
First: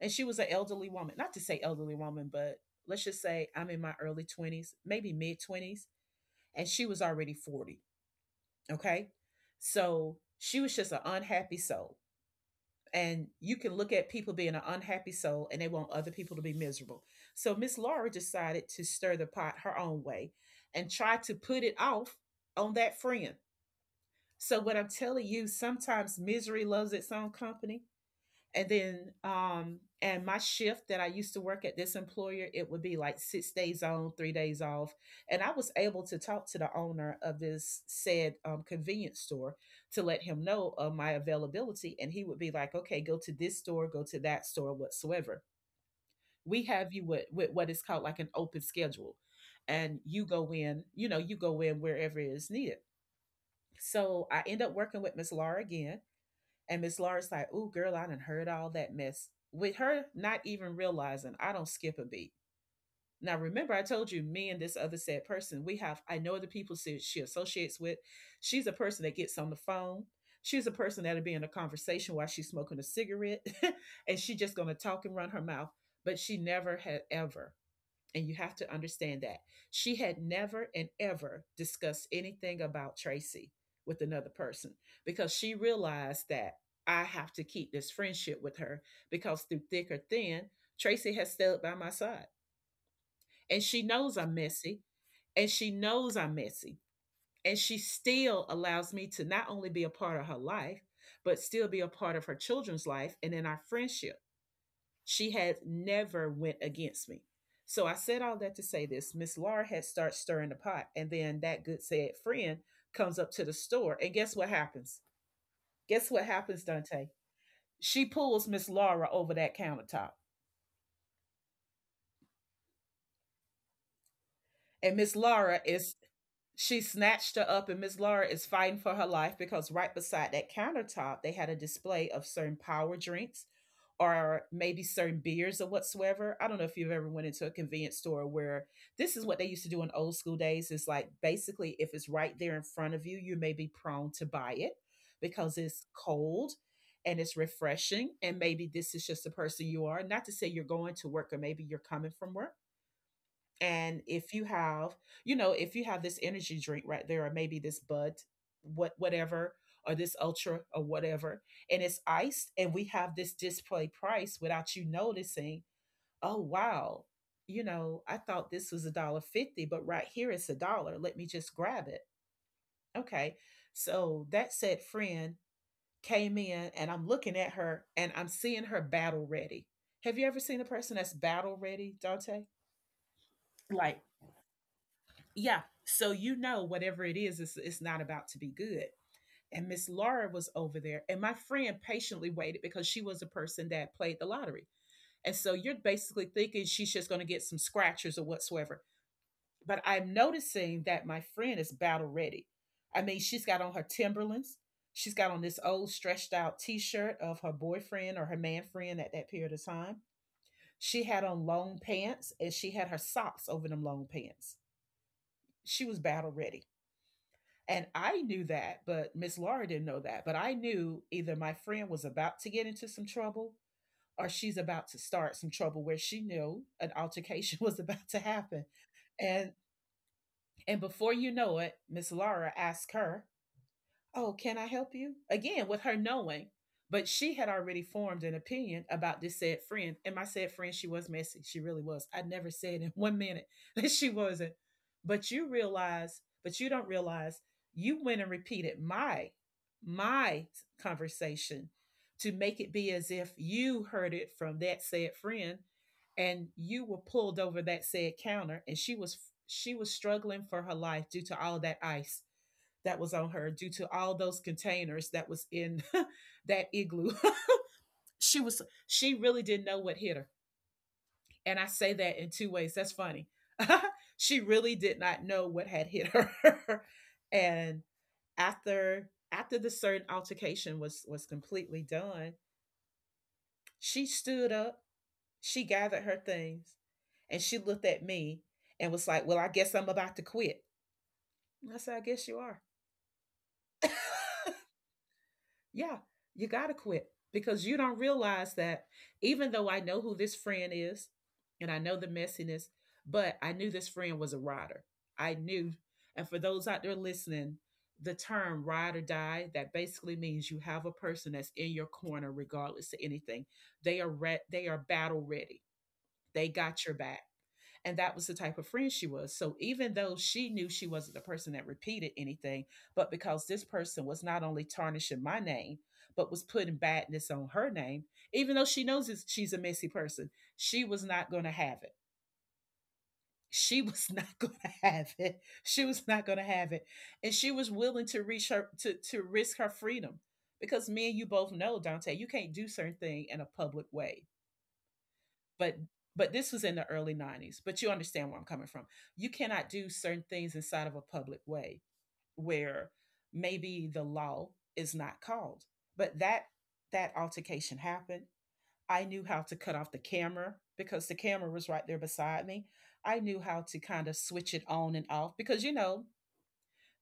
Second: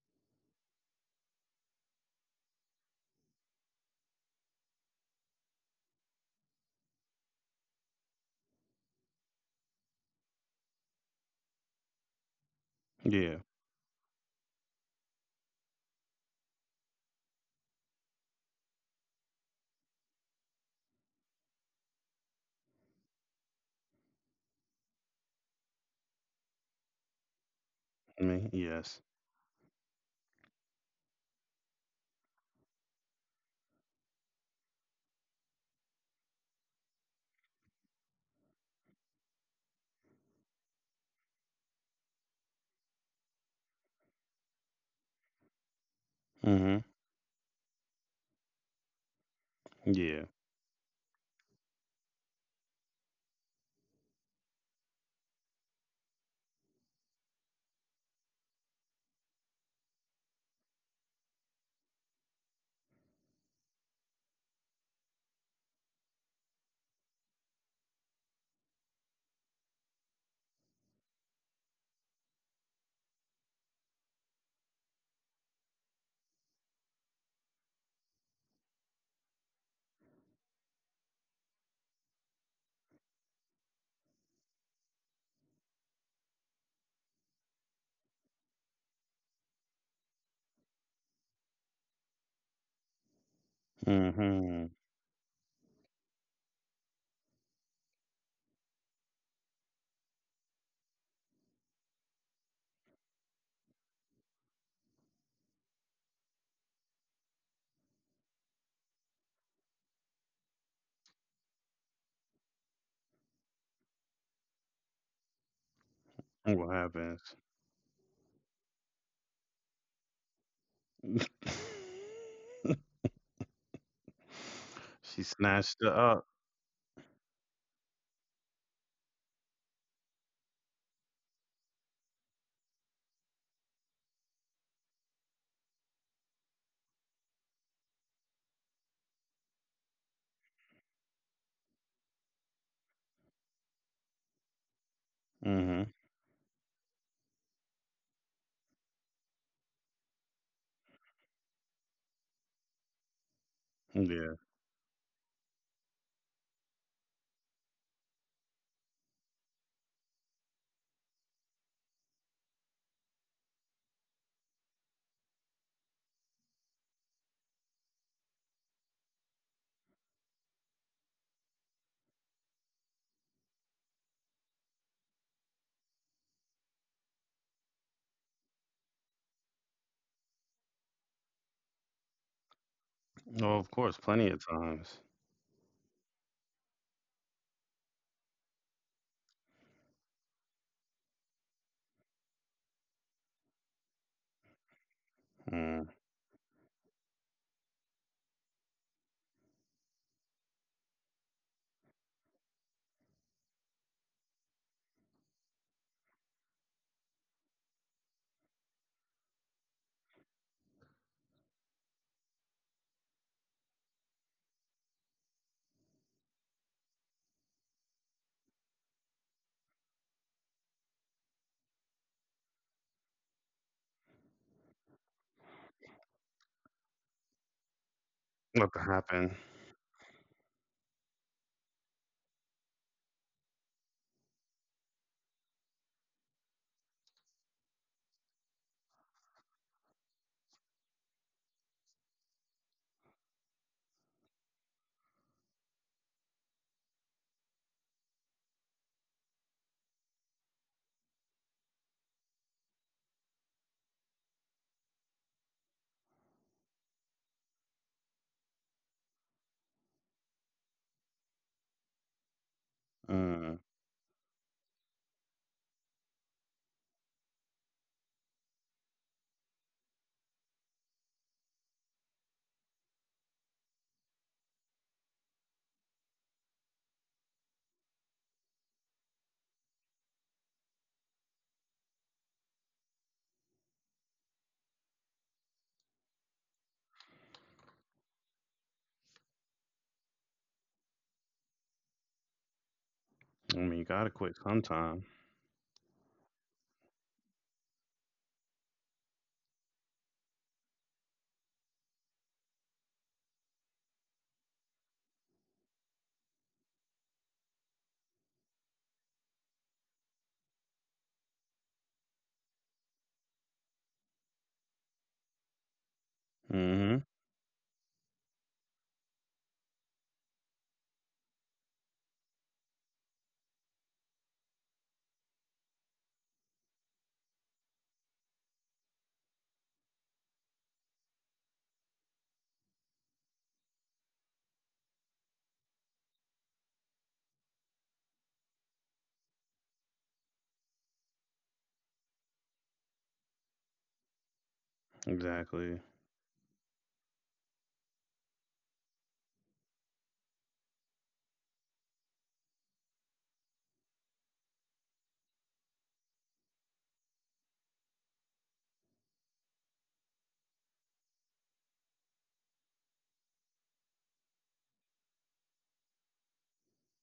B: And she was an elderly woman. Not to say elderly woman, but let's just say I'm in my early 20s, maybe mid 20s, and she was already 40. Okay. So she was just an unhappy soul. And
A: Yeah.
B: you can look at people being an unhappy soul and they want other people to be miserable. So Miss Laura decided to stir the pot her own way and try to put it off on that friend. So what I'm telling you, sometimes misery loves its own company.
A: Me.
B: And
A: Yes.
B: then and my shift that I used to work at this employer, it would be like 6 days on 3 days off. And I was able to talk to the owner of this said convenience store to let him know of my availability. And he would be like, okay, go to this store, go to that store, whatsoever. We
A: Mhm.
B: have you with what is called like an open schedule. And you
A: Yeah.
B: go in, you go in wherever it is needed. So I end up working with Miss Laura again. And Miss Laura's like, "Ooh, girl, I done heard all that mess." With her not even realizing, I don't skip a beat. Now, remember, I told you, me and this other said person, we have. I know the people she associates with. She's a person that gets on the phone. She's a person that'll be in a conversation while she's smoking a cigarette, <laughs> and she just gonna talk and run her mouth. But she never had ever, and you have to understand that. She had never and ever discussed anything about Tracy with another person because she realized that I have to keep this friendship with her because through thick or thin, Tracy has stood by my side. And she knows I'm
A: Mhm.
B: messy, and she knows I'm messy. And she still allows me to not only be a part of her life, but still be a part of her children's life and in our friendship. She had never went against me. So I said all that to say this. Miss Laura had started stirring the pot, and then that good said friend comes up to the store, and guess what happens? Guess what
A: And
B: happens,
A: what
B: Dante?
A: happens?
B: She pulls Miss Laura over that countertop,
A: <laughs>
B: and Miss
A: She
B: Laura
A: snatched it
B: is
A: up.
B: She snatched her up, and Miss Laura is fighting for her life because right beside that countertop, they had a display of certain power drinks or maybe certain beers or whatsoever. I don't know if you've ever went into a convenience store where this is what they used to do in old school days. It's like basically if it's right there in front of you, you may be prone to buy it because it's
A: Mhm.
B: cold and it's refreshing. And maybe this is just the person you are. Not to say you're going to work or maybe you're coming from work, and if
A: Yeah.
B: you have, if you have this energy drink right there, or maybe this Bud, whatever, or this Ultra or whatever, and it's iced, and we have this display price without you noticing. Oh wow, I thought this was a dollar fifty, but right here it's a dollar. Let me just grab it. Okay, so that said friend came in, and I'm looking at her, and I'm seeing her battle ready. Have you ever seen a person that's battle ready, Dante?
A: Oh, of course,
B: Like,
A: plenty of times.
B: yeah. So whatever it is, it's not about to be good. And Miss Laura was over there, and my friend patiently waited because she was a person that played the lottery. And so you're
A: Mm.
B: basically thinking she's just going to get some scratchers or whatsoever. But I'm noticing that my friend is battle ready. I mean, she's got on her Timberlands. She's got on this old stretched out t shirt of her boyfriend or her man friend at that period of time. She had on long pants, and she had her socks over them long pants. She was battle ready. And I knew that, but Miss Laura didn't know that. But I knew either my friend was about to get into some trouble or she's about to start some trouble where she knew an altercation <laughs> was about to happen.
A: What to happen?
B: And and before you know it, Miss Laura asked her, oh, can I help you? Again, with her knowing, but she had already formed an opinion about this said friend. And my said friend, she was messy. She really was. I never said in <laughs> one minute that she wasn't. But you realize, but you don't realize you went and repeated my conversation to make it be as if you heard it from that said friend, and you were pulled over that said counter and she was struggling for her life due to all that ice that was on her,
A: Mm.
B: due to all those containers that was in <laughs> that igloo. <laughs> She really didn't know what hit her. And I say that in two ways. That's funny. <laughs> She really did not know what had hit her. <laughs> And after the certain altercation was completely done, she stood up, she gathered her things, and she looked at me and was like, "Well, I guess I'm about to quit." And I said, "I guess you are."
A: I mean, you gotta quit
B: <laughs>
A: sometime.
B: Yeah, you got to quit, because you don't realize that even though I know who this friend is and I know the messiness, but I knew this friend was a rider. I knew. And for those out there listening, the term ride or die, that basically means you have a person that's in your corner regardless of anything. They are they are battle ready. They got your
A: Mhm.
B: back. And that was the type of friend she was. So even though she knew she wasn't the person that repeated anything, but because this person was not only tarnishing my name, but was putting badness on her name, even though she knows she's a messy person, she was not going to have it. She <laughs> was not going to have it. She was not going to have it. And she was willing to reach her to risk her freedom, because me and you both know, Dante, you can't do certain thing in a public way, but
A: Exactly.
B: but this was in the early 90s, but you understand where I'm coming from. You cannot do certain things inside of a public way where maybe the law is not called, but that altercation happened. I knew how to cut off the camera, because the camera was right there beside me. I knew how to kind of switch it on and off, because, you know,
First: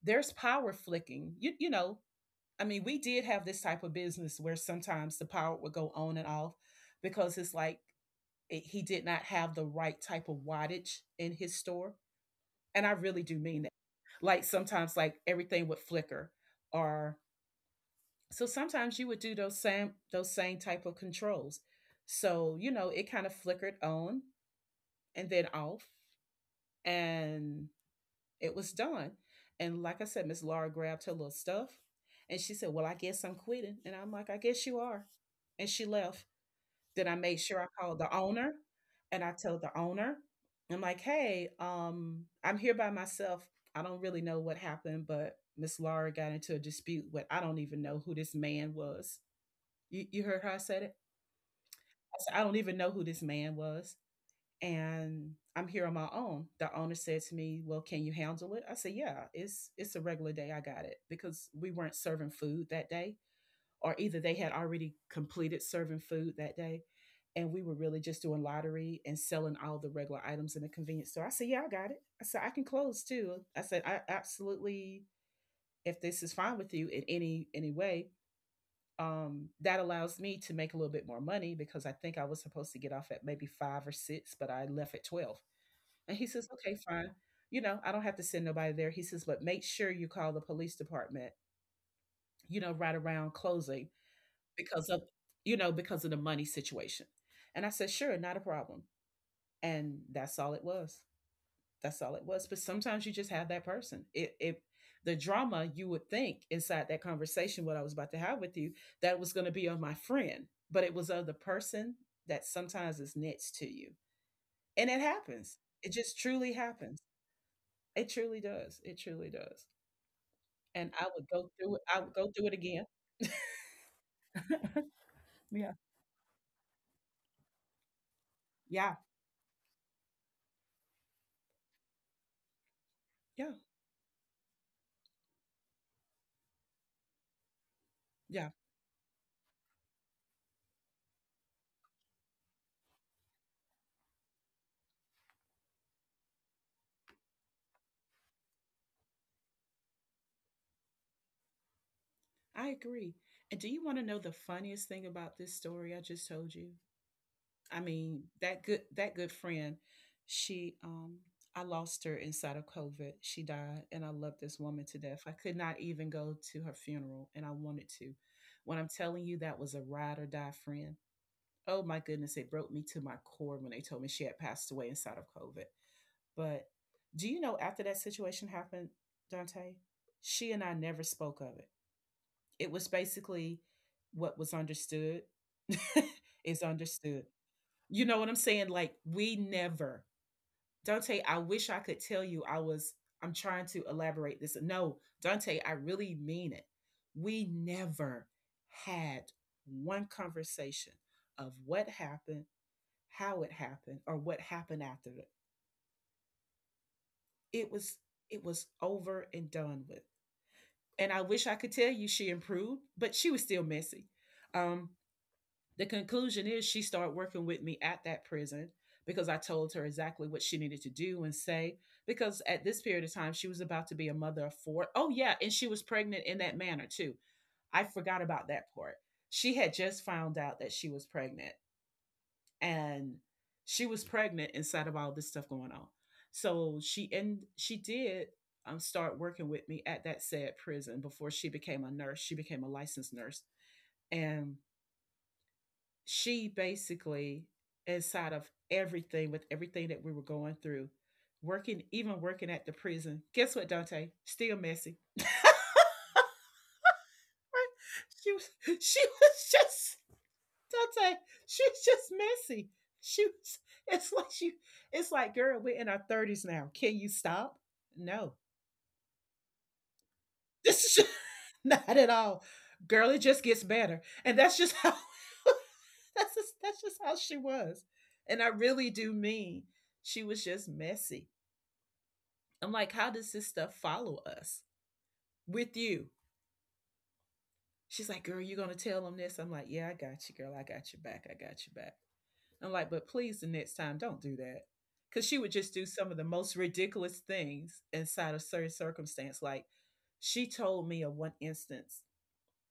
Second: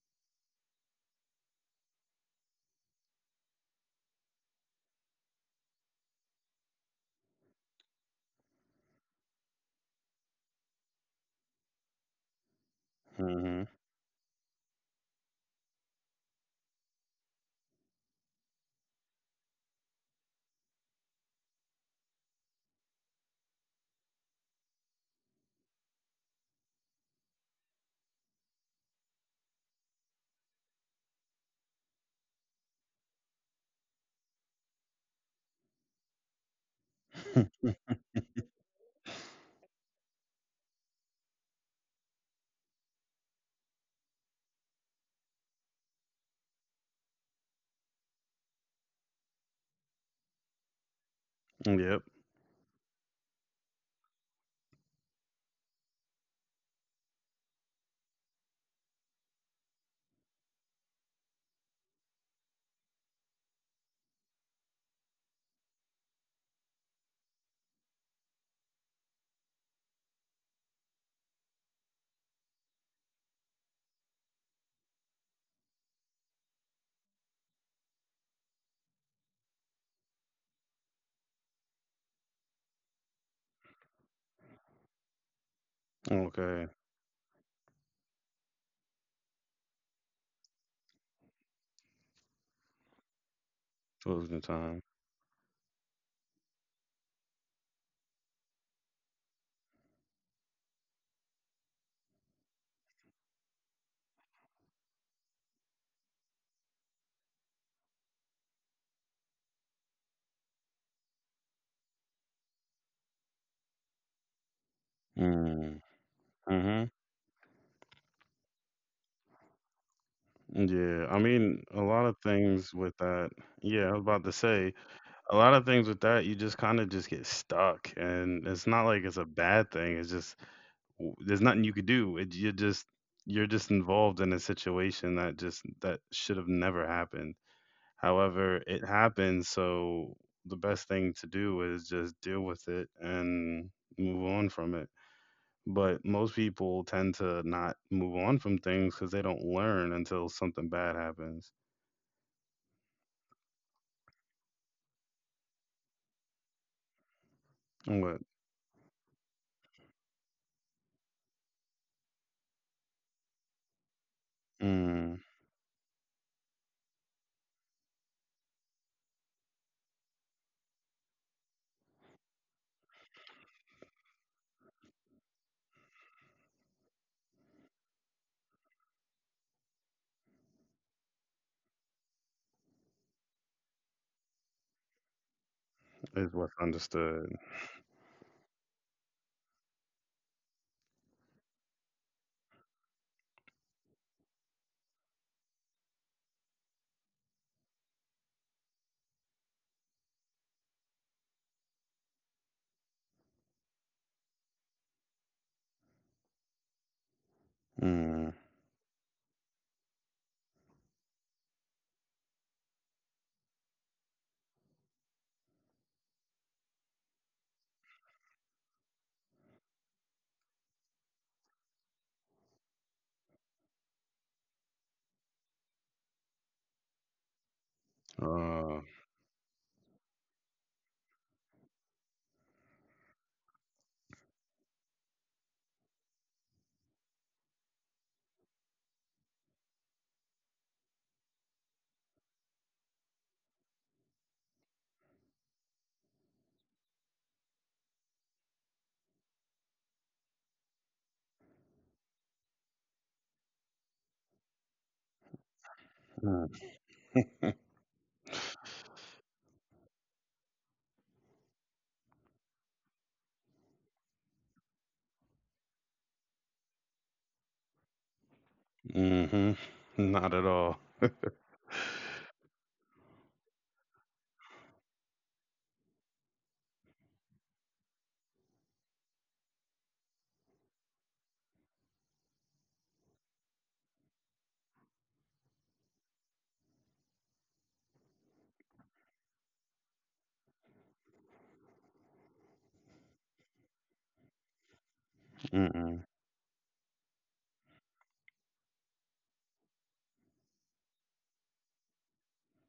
B: there's power flicking, I mean, we did have this type of business where sometimes the power would go on and off, because it's like he did not have the right type of wattage in his store. And I really do mean
A: Mhm.
B: that. Like sometimes like everything would flicker, or so sometimes you would do those same type of controls. So, you know, it kind of flickered on and then off, and it was done. And like I said, Miss Laura grabbed her little stuff and she said, "Well, I guess I'm quitting." And I'm like, "I guess you are." And she left. Then I made sure I
A: <laughs>
B: called the owner, and I told the owner, I'm like, "Hey, I'm here by myself. I don't really know what happened, but Miss Laura got into a dispute with I don't even know who this man was." You heard how I said it?
A: Yep.
B: I said, "I don't even know who this man was. And I'm here on my own." The owner said to me, "Well, can you handle it?" I said, "Yeah, it's a regular day. I got it." Because we weren't serving food that day, or either they had already completed serving food that day, and we were really just doing lottery and selling all the regular items in the convenience store. I said, "Yeah, I got it." I said, "I can close too." I said, "I absolutely, if this is fine with you in any way, that allows me to make a little bit more money, because I think I was supposed to get off at maybe five or six, but I left at 12" And he says,
A: Okay.
B: "Okay, fine. You know, I don't have to send nobody there." He says, "But make sure you call the police department, you know, right around closing,
A: Closing time.
B: because of, you know, because of the money situation." And I said, "Sure, not a problem." And that's all it was. That's all it was. But sometimes you just have that person, it the drama you would think inside that conversation what I was about to have with you, that was going to be of my friend, but it was of the person that sometimes is next to you. And it happens,
A: Mm,
B: it just truly
A: mm-hmm.
B: happens. It truly does, it truly does. And I
A: Yeah, I
B: would go
A: mean,
B: through it,
A: a
B: I
A: lot
B: would
A: of
B: go through it
A: things
B: again.
A: with that. Yeah, I was about to say,
B: <laughs>
A: a lot of
B: Yeah,
A: things with that, you just kind of just get stuck, and it's not
B: yeah,
A: like it's a bad thing. It's just, w- there's nothing you could do. It, you're just, you're
B: yeah,
A: just involved in a situation that just that should have never happened.
B: yeah.
A: However, it happened, so the best thing to do is just deal with it and move on from it. But most people tend to not move on from things because they don't learn until something bad happens.
B: I agree. And do you want to know the funniest thing about this story I just told you? I
A: What,
B: mean, that good friend, she I lost her inside of COVID. She died, and I love this woman to
A: mm,
B: death. I could not even go to her funeral, and I wanted to. When I'm telling you, that was a ride or die friend. Oh my goodness, it broke me to my core when they told me she had passed away inside of COVID. But do you know, after that situation happened, Dante? She and I never spoke of it. It was basically what was understood <laughs>
A: is what's
B: is understood.
A: understood?
B: You know what I'm saying? Like, we never Dante, I wish I could tell you I was I'm trying to elaborate this. No, Dante, I really mean it. We never had one conversation of what happened, how it happened, or what happened after it. It was,
A: Mm.
B: it was over and done with. And I wish I could tell you she improved, but she was still messy. Um, The conclusion is she started working with me at that prison, because I told her exactly what she needed to do and say. Because at this period of time, she was about to be a mother of four. Oh, yeah. And she was pregnant in that manner, too. I forgot about that
A: uh,
B: part. She had just found out that she was pregnant, and she was pregnant inside of all this stuff going on. So she, and she did start working with me at that said prison before she became a nurse. She became a licensed nurse. And she basically, inside of everything, with everything that we were going through, working, even working at the prison, guess what, Dante? Still messy. <laughs>
A: mm.
B: She was just Dante. She was just messy. She was. It's like she. It's like, girl, we're in our thirties now. Can you stop? No,
A: Hmm. Not at all.
B: this is <laughs> not at all. Girl, it just gets better. And that's just how <laughs> that's just how she was. And I really do mean she was just messy. I'm like, how does this stuff follow us with you? She's like, "Girl, you gonna tell them this?" I'm like, "Yeah, I got you, girl. I got your back. I got your back." I'm like, "But please, the next time, don't do that," because she would just do
A: Mm-mm.
B: some of the most ridiculous things inside of certain circumstance. Like, she told me of one instance,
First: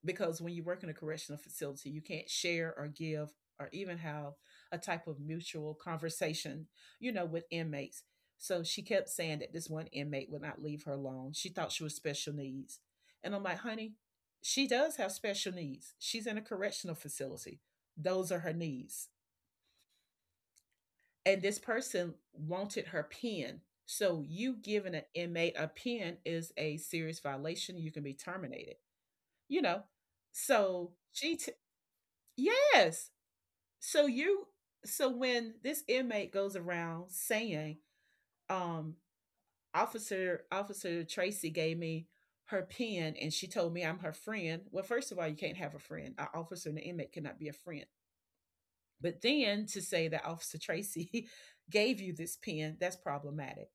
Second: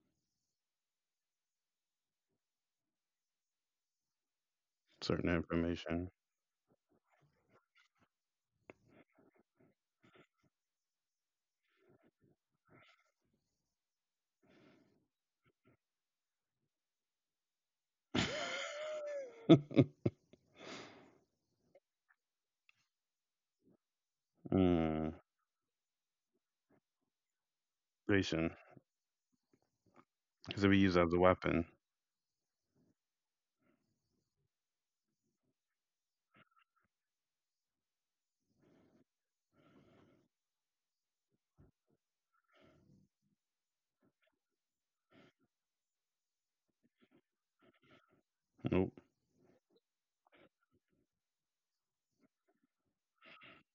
B: because when you work in a correctional facility, you can't share or give or even have a type of
A: Certain
B: mutual
A: information.
B: conversation, you know, with inmates. So she kept saying that this one inmate would not leave her alone. She thought she was special needs. And I'm like, honey, she does have special needs. She's in a correctional facility. Those are her needs.
A: <laughs>
B: And this person wanted her pen. So you giving an
A: Mm,
B: inmate a pen is a serious violation. You can be
A: station.
B: terminated, you know.
A: Because be
B: So
A: used as a
B: she
A: weapon.
B: Yes. So you so when this inmate goes around saying, um, officer Tracy gave me her pen and she told me I'm her friend. Well, first of all, you can't have a friend. An officer and an inmate cannot be a friend.
A: Nope.
B: But then to say that Officer Tracy <laughs> gave you this pen, that's problematic.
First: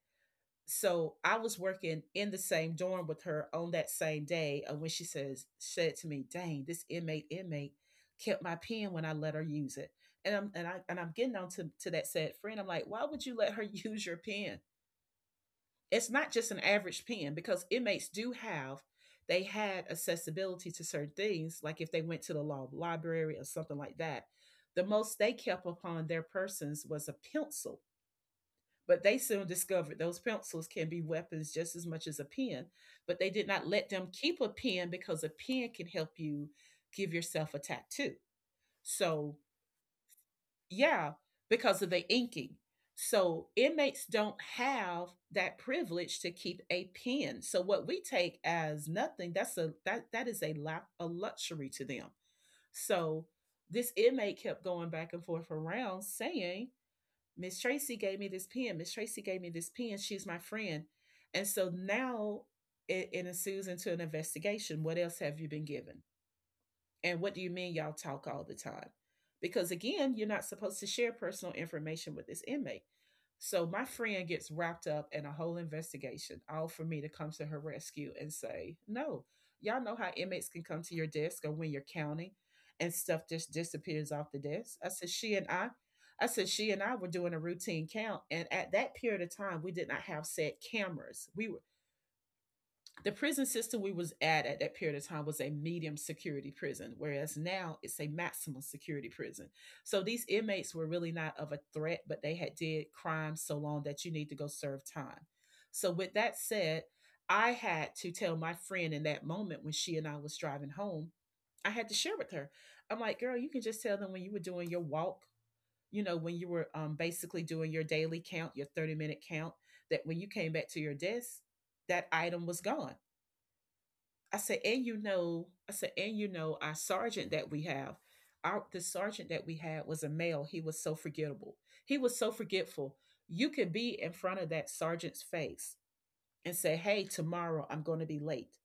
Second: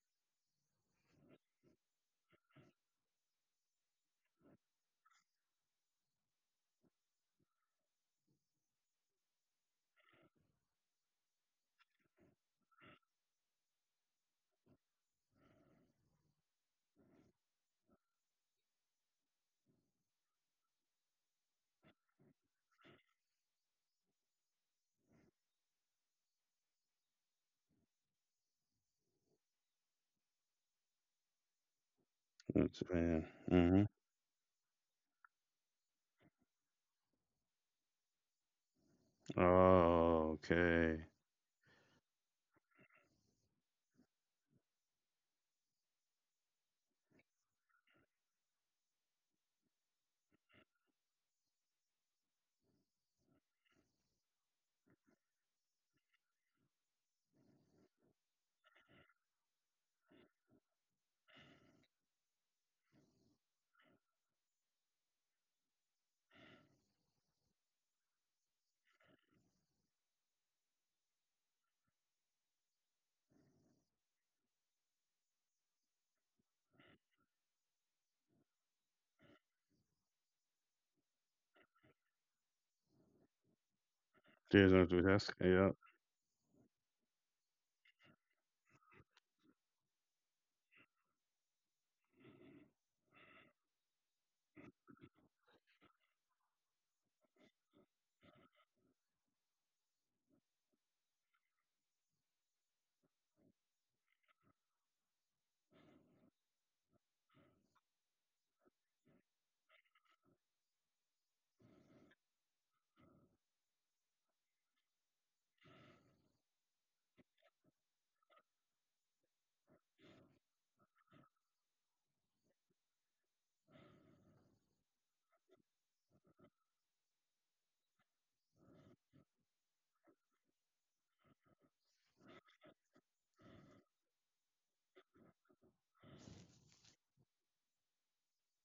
B: So I was working in the same dorm with her on that same day. And when she says, said to me, dang, this inmate kept my pen when I let her use it. And I'm and I and I'm getting on to that said friend. I'm like, why would you let her <laughs> use your pen? It's not just an average pen, because inmates do have they had accessibility to certain things, like if they went to the law library or something like that. The most they kept upon their persons was a pencil, but they soon discovered those pencils can be weapons just as much as a pen.
A: It's
B: But
A: bad.
B: they did not
A: Mm-hmm.
B: let them keep a pen, because a pen can help you give yourself a tattoo. So,
A: Oh, okay.
B: yeah, because of the inking. So, inmates don't have that privilege to keep a pen. So, what we take as nothing, that's a that that is a a luxury to them. So, this inmate kept going back and forth around saying, Miss Tracy gave me this pen. Miss Tracy gave me this pen. She's my friend. And so now it ensues into an investigation. What else have you been given? And what do you mean y'all talk all the time? Because again, you're not supposed to share personal information with this inmate. So my friend gets wrapped up in a whole investigation, all for me to come to her rescue and say, no, y'all know how inmates can come to your desk or when you're counting and stuff just disappears off the
A: Cheers,
B: desk.
A: Mr. Desk. Yeah.
B: I said, she and I were doing a routine count. And at that period of time, we did not have set cameras. We The prison system we was at that period of time was a medium security prison, whereas now it's a maximum security prison. So these inmates were really not of a threat, but they had did crime so long that you need to go serve time. So with that said, I had to tell my friend, in that moment when she and I was driving home, I had to share with her. I'm like, girl, you can just tell them when you were doing your walk, you know, when you were basically doing your daily count, your 30-minute minute count, that when you came back to your desk, that item was gone. I said, and you know, I said, and you know, our sergeant that we have, our the sergeant that we had was a male. He was so forgettable. He was so forgetful. You could be in front of that sergeant's face and say, hey, tomorrow I'm going to be late.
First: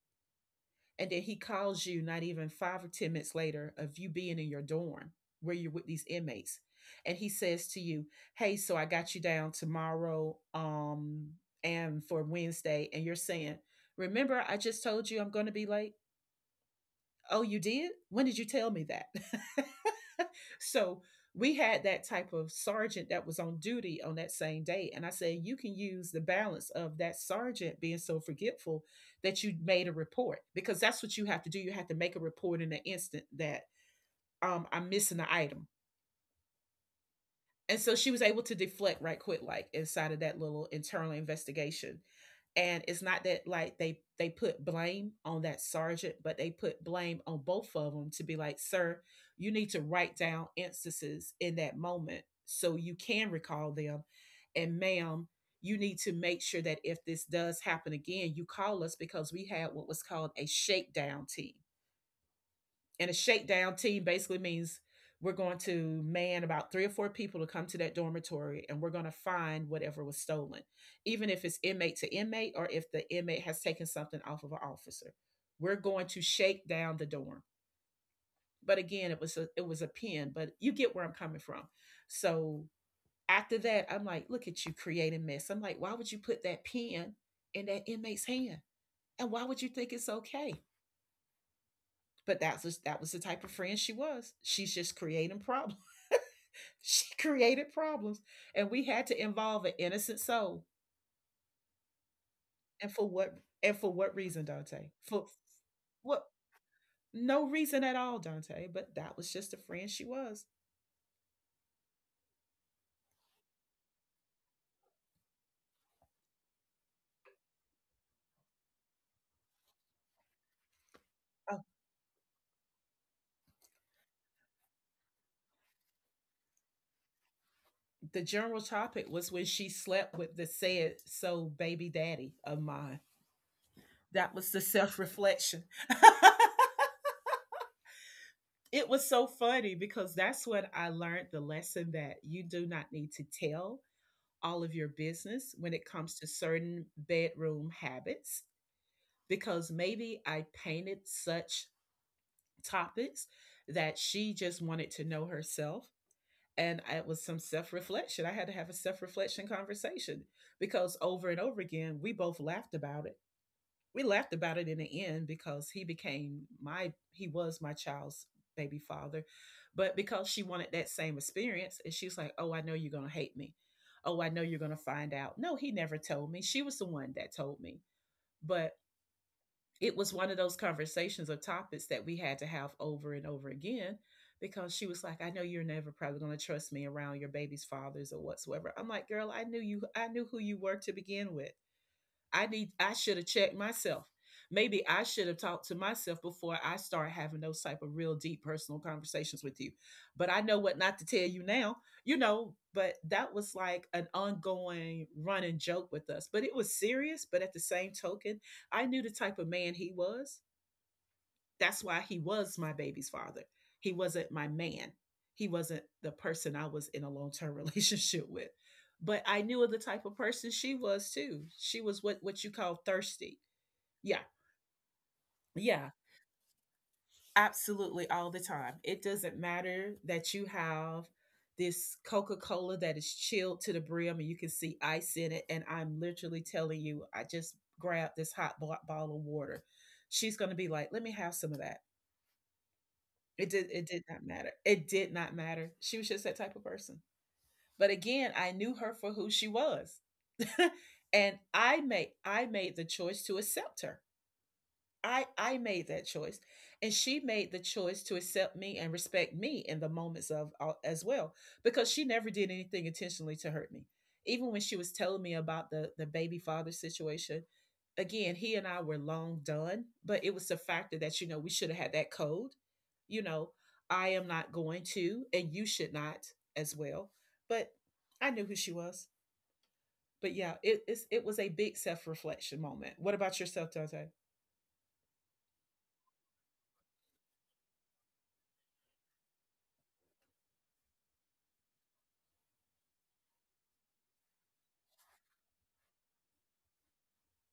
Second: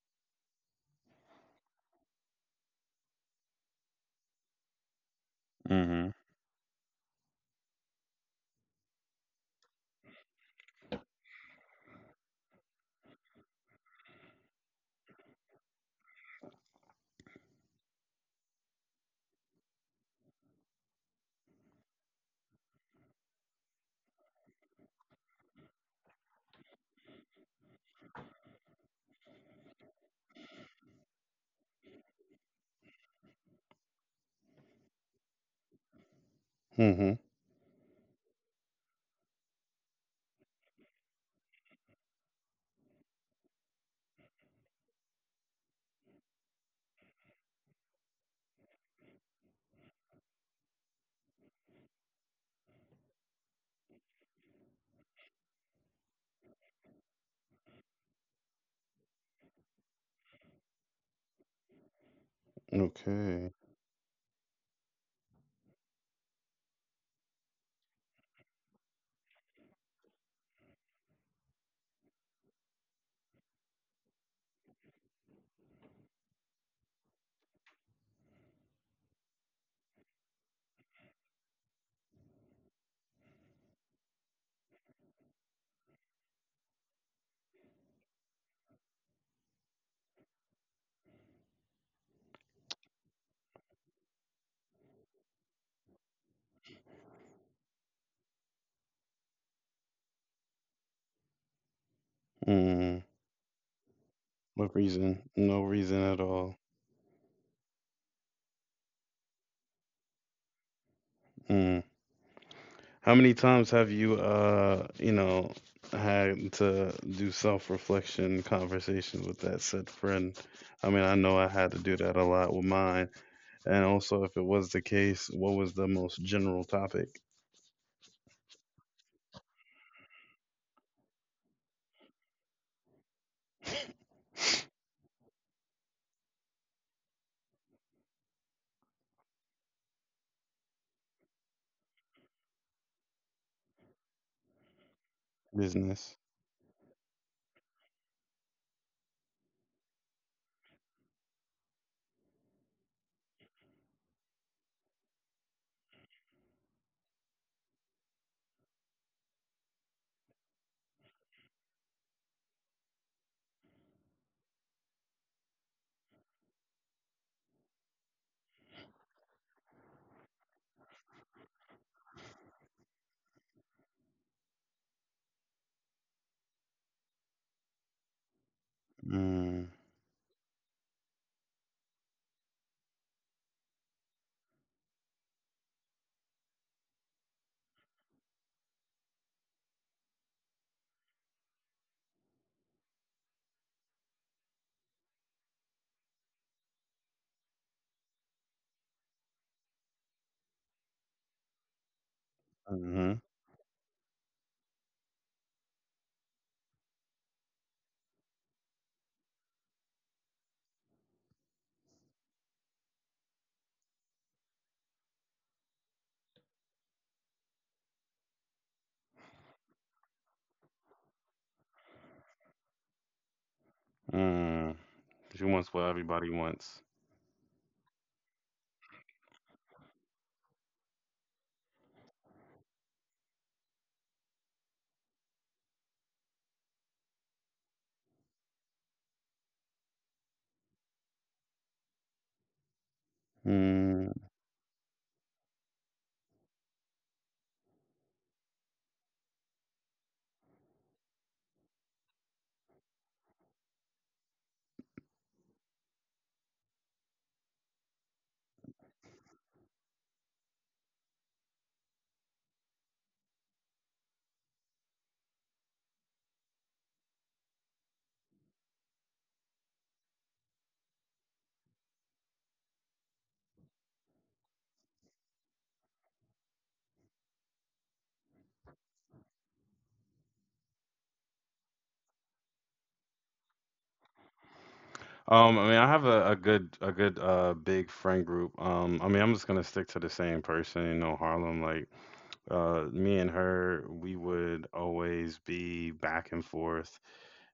B: And then he calls you not even five or 10 minutes later of you being in your dorm, where you're with these
A: Mm-hmm.
B: inmates. And he says to you, hey, so I got you down tomorrow and for Wednesday. And you're saying, remember, I just told you I'm going to be late? Oh, you did? When did you tell me that? <laughs> So we had that type of sergeant that was on duty on that same day. And I said, you can use the balance of that sergeant being so forgetful, that you made a report, because that's what you have to do. You have to make a report in the instant that I'm missing an item.
A: Mm-hmm.
B: And so she was able to deflect right quick like, inside of that little internal investigation. And it's not that like they put blame on that sergeant, but they put blame on both of them, to be like, sir, you need to write down instances in that moment so you can recall them. And ma'am, you need to make sure that if this does happen again, you call us, because we had what was called a shakedown team. And a
A: Okay.
B: shakedown team basically means we're going to man about three or four people to come to that dormitory, and we're going to find whatever was stolen, even if it's inmate to inmate, or if the inmate has taken something off of an officer. We're going to shake down the dorm. But again, it was a pen. But you get where I'm coming from. So after that, I'm like, look at you creating mess. I'm like, why would you put that pen in that inmate's hand? And why would you think it's okay? But that was the type of friend she was. She's just creating problems. <laughs> She created problems, and we had to involve an innocent soul. And
A: Mm-hmm.
B: for what? And for what reason,
A: What
B: Dante? For
A: reason? No reason at
B: what?
A: all.
B: No reason at all, Dante. But that was just the friend she was.
A: Mm. How many times have you, you know, had to do self-reflection conversations with that said friend? I mean, I know I
B: Uh,
A: had to do that a lot with mine. And also, if it was the case, what was the most general topic?
B: the general topic was when she slept with the said so baby daddy of mine. That was the self reflection. <laughs> It was so funny, because that's when I learned the lesson that you do not need to tell all of your business when it
A: Business.
B: comes to certain bedroom habits, because maybe I painted such topics that she just wanted to know herself. And it was some self reflection. I had to have a self reflection conversation, because over and over again, we both laughed about it. We laughed about it in the end, because he became my, he was my child's baby father. But because she wanted that same experience, and she was like, oh, I know you're going to hate me, oh, I know you're going to find out. No, he never told me, she was the one that told me. But
A: Mm.
B: it was one of those conversations or topics that we had to have over and over again, because she was like, I know you're never probably going to trust me around your baby's fathers or whatsoever. I'm like, girl, I knew you, I knew who you were to begin with. I should have checked myself. Maybe I should have talked to myself before I start having those type of real deep personal conversations with you. But I know what not to tell you now, you know, but
A: Mm-hmm.
B: that was like an ongoing running joke with us. But it was serious, but at the same token, I knew the type of man he was. That's why he was my baby's father. He wasn't my man. He wasn't the person I was in a long term <laughs> relationship with. But I knew of the type of person she was too. She was what you call thirsty. Yeah.
A: Mm. She wants what
B: Yeah.
A: everybody wants.
B: Absolutely. All the time. It doesn't matter that you have this Coca Cola that is chilled to the brim and you can see ice in it. And I'm literally telling you, I just grabbed this hot bottle of water. She's going to be like, let me have some of that. It did
A: Mm.
B: not matter. It did not matter. She was just that type of person. But again, I knew her for who she was. <laughs> And I made the choice to accept her. I made that choice, and she made the choice to accept me and respect me in the moments of, as well, because she never did anything intentionally to hurt me. Even when she was telling me about the baby father situation, again, he and I were long done, but it was the factor that, you know, we should have had that code. You know, I am not going to, and you should not as well. But I knew who she was. But yeah, it was a big self reflection moment. What about yourself, Dante?
A: I mean, I have a good, a good big friend group. I mean, I'm just gonna stick to the same person, you know, Harlem. Like, me and her, we would always be back and forth,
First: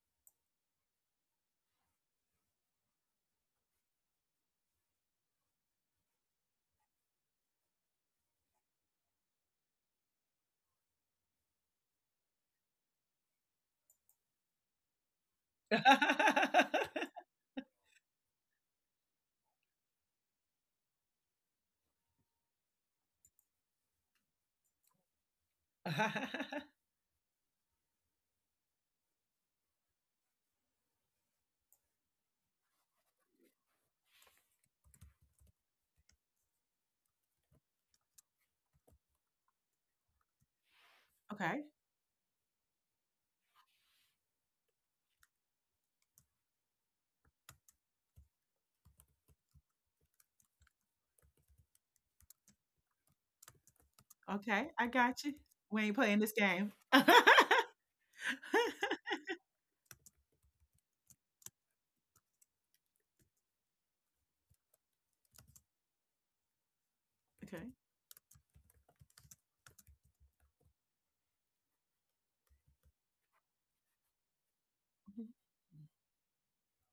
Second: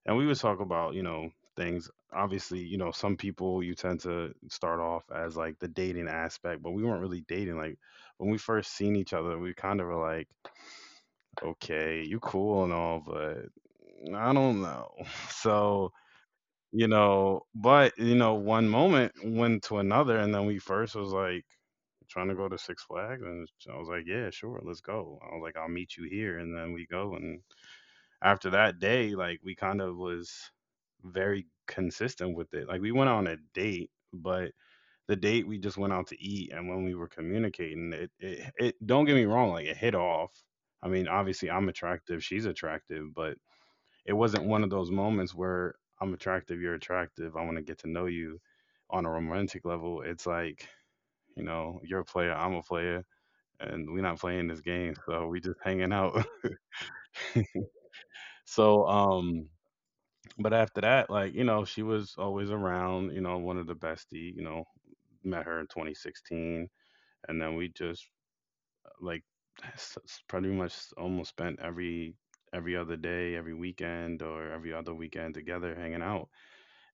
A: and we would talk about, you know, things. Obviously, you know, some people you tend to start off as like the dating aspect, but we weren't really dating. Like, when we first seen each other, we kind of were like, "Okay, you cool and all, but I don't know." <laughs> So, you
B: <laughs>
A: know, but, you know, one moment went to another, and then we first was like trying to go to Six Flags, and I was like, "Yeah, sure, let's go." I was like, "I'll meet you here," and then
B: <laughs>
A: we go, and after that day, like, we kind of was very consistent with it. Like, we went on a date, but the date we just went out to eat, and when we were communicating, it don't get me wrong, like, it hit off. I mean, obviously
B: Okay.
A: I'm attractive, she's attractive, but it wasn't one of those moments where, "I'm attractive, you're attractive, I want to get to know you on a romantic level." It's like, "You know, you're a player, I'm a player, and we're not playing this
B: Okay. I
A: game,
B: got
A: so
B: you.
A: we just
B: We
A: hanging
B: ain't playing
A: out."
B: this game. <laughs> Okay.
A: <laughs> So, but after that, like, you know, she was always around, you know, one of the bestie, you know, met her in 2016, and then we just like pretty much almost spent every other day, every weekend or every other weekend together hanging out.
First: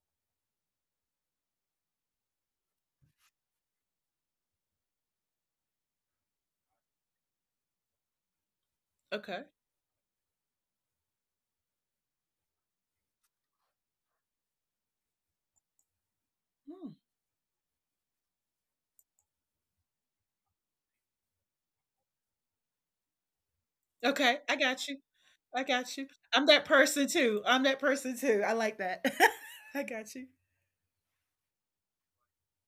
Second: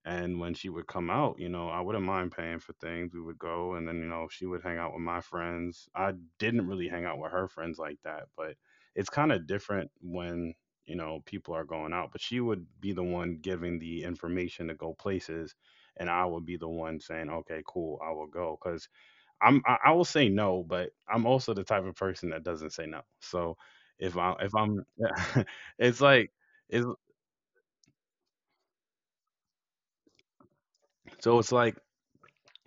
A: And when she would come out, you know, I wouldn't mind paying for things. We would go, and then, you know, she would hang out with my friends. I didn't really hang out with her friends like that, but it's kind
B: Okay.
A: of different when, you know, people are going out. But she would be the one giving the information to go places, and I would be the
B: Hmm.
A: one saying, "Okay, cool, I will go." Because I'm, I will say no, but I'm also the type of person that doesn't say no. So, if I,
B: Okay.
A: if
B: I
A: I'm,
B: got you.
A: <laughs>
B: I got
A: it's
B: you.
A: like,
B: I'm that
A: it's,
B: person too. I'm that person too. I like that. <laughs> I got you.
A: so it's like,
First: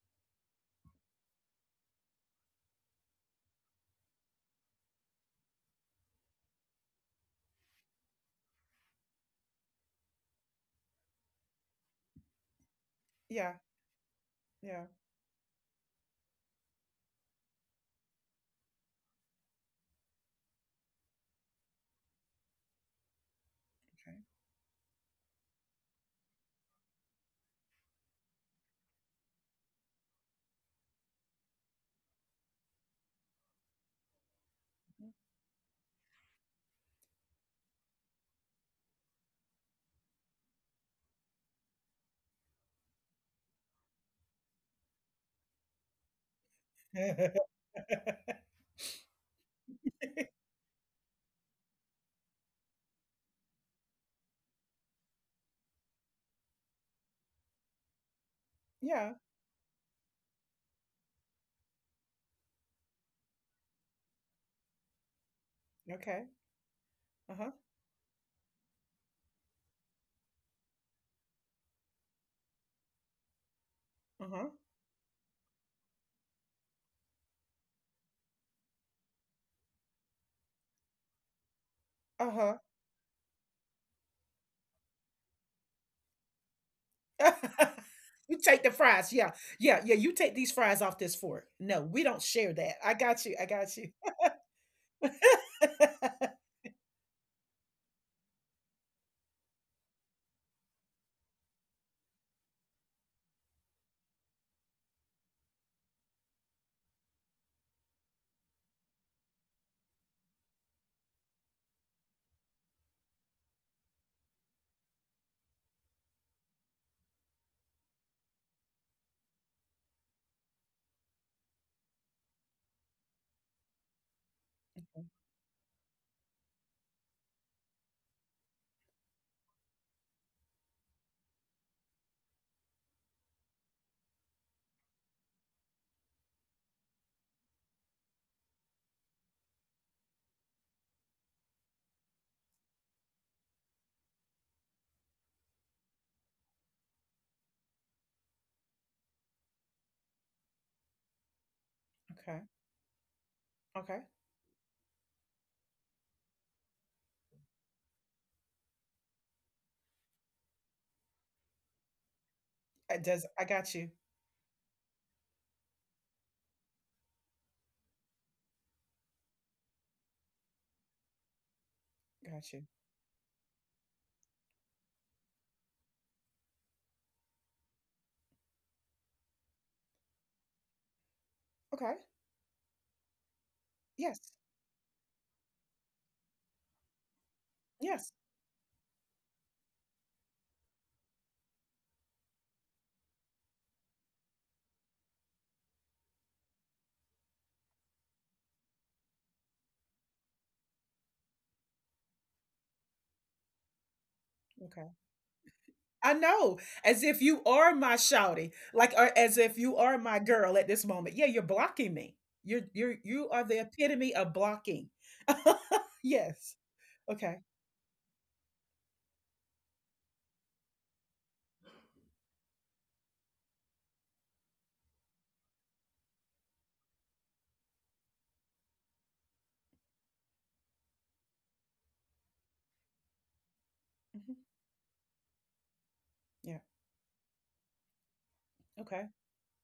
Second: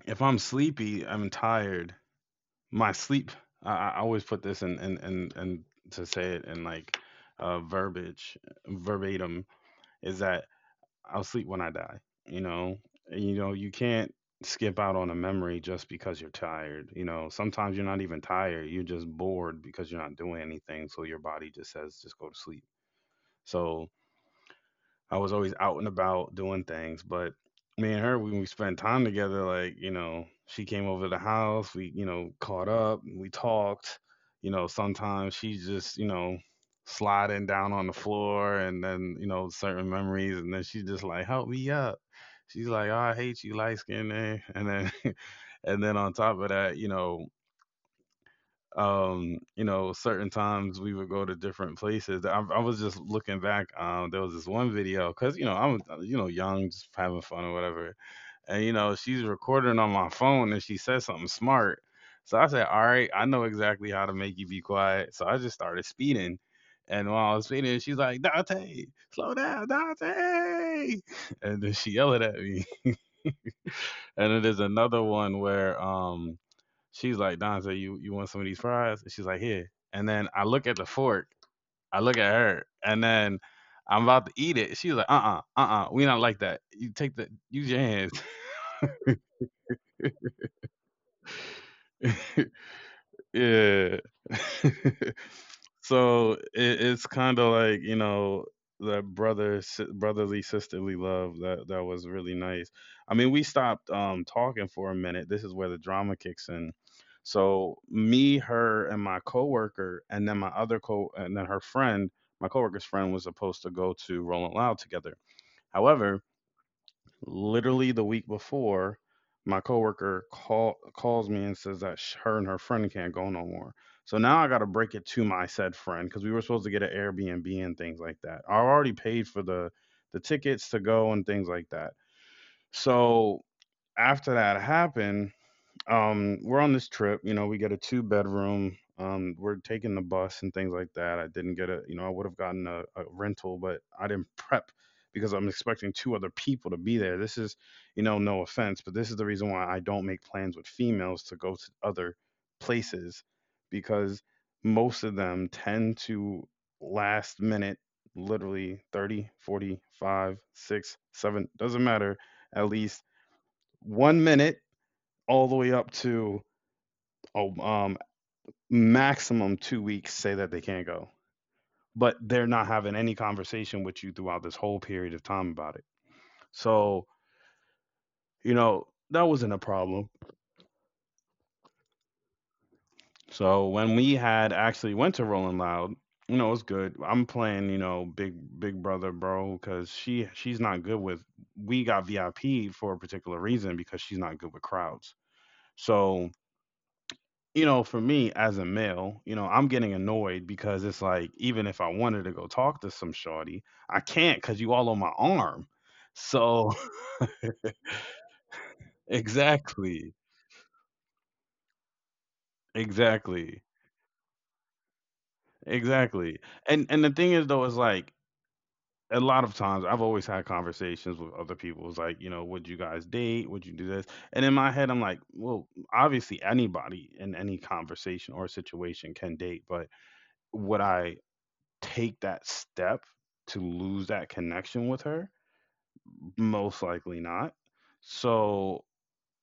A: if I'm sleepy, I'm tired, my sleep, I always put this in, and, to say it in like verbiage, verbatim, is that I'll sleep when I die, you know. And, you
B: Yeah.
A: know, you can't skip
B: Yeah.
A: out on a memory just because you're tired. You know, sometimes you're not even tired, you're just bored because you're not doing anything, so your body just says just go to sleep. So I was always out and about doing things, but me and her, when we spent time together, like, you know, she came over to the house, we, you know, caught up, we talked, you know, sometimes she just, you know, sliding down on the floor and then, you know, certain memories, and then she's just like, "Help me up." She's like, "Oh, I hate you, light skin." And then <laughs> and then on top of that, you know,
B: Okay.
A: you know, certain times we would go to different places. I was just looking back, there was this one video, because, you know, I'm, you know, young, just having fun or whatever, and, you know,
B: <laughs> Yeah.
A: she's recording on my phone and she said something smart, so I said, "All right, I know exactly how to make you be quiet." So I just started
B: Okay.
A: speeding. And
B: Uh
A: while I was
B: huh.
A: speeding, she's like, "Dante, slow down, Dante." <laughs> And then she yelled at me. <laughs>
B: Uh
A: And then
B: huh.
A: there's another one where she's like, "Donze, you want some of these fries?" And she's like, "Here." And then I look at the fork. I look at
B: Uh
A: her. And then I'm about to eat it. She's like, "Uh-uh, uh-uh. We not like that. You take the,
B: huh.
A: use your hands."
B: <laughs> You take the fries. Yeah. Yeah. Yeah. You take these fries off this fork. No, we don't share that. I got you. I got you.
A: Yeah. <laughs> So it, it's kind of like, you know, that brother, si- brotherly sisterly love, that was really nice. I mean, we stopped talking for a minute. This is where the drama kicks in. So me, her, and my coworker, and then and then her friend, my coworker's friend was supposed to go to Rolling Loud together. However, literally the week before, my coworker calls me and says that her and her friend can't go no more. So now I got to break it
B: <laughs>
A: to my said friend because we were supposed to get an Airbnb and things like that. I already paid for the tickets to go and things like that. So after that happened, we're on this trip. We get a two bedroom. We're taking the bus and things like that. I didn't get a, I would have gotten a rental, but I didn't prep because I'm expecting two other people to be there. This is, no offense, but this is the reason why I don't make plans with females to go to other
B: Okay,
A: places,
B: okay.
A: because most of them tend to last minute, literally 30, 40, five, six, seven, doesn't matter, at
B: It
A: least
B: does, I got you,
A: one minute all the way up to oh, um, maximum 2 weeks say that they can't go, but they're
B: got you.
A: not having any conversation with you throughout this whole period of time about it. So, that wasn't a problem.
B: Okay,
A: So when we
B: yes,
A: had actually went to Rolling Loud, you know, it was good. I'm playing, you know,
B: yes,
A: Big Brother, bro, because she's not good with. We got VIP for a particular reason because she's not good with crowds. So you know, for me as a male, you know, I'm getting annoyed because it's like even if I wanted to go talk to some shorty, I can't because you
B: okay.
A: all on my arm.
B: I know,
A: So
B: as if
A: <laughs>
B: you are my shouty, like, or as if you are
A: exactly,
B: my girl at this moment. Yeah, you're blocking me. You're, you are the
A: exactly,
B: epitome of blocking. <laughs>
A: exactly.
B: Yes,
A: And the
B: okay.
A: thing is though is like a lot of times I've always had conversations with other people. It's like, you know, would you guys date? Would you do this? And in my head, I'm like, well, obviously anybody in any conversation or situation can date, but would I take that step to lose
B: Mhm.
A: that connection with her?
B: Yeah,
A: Most likely not. So
B: okay.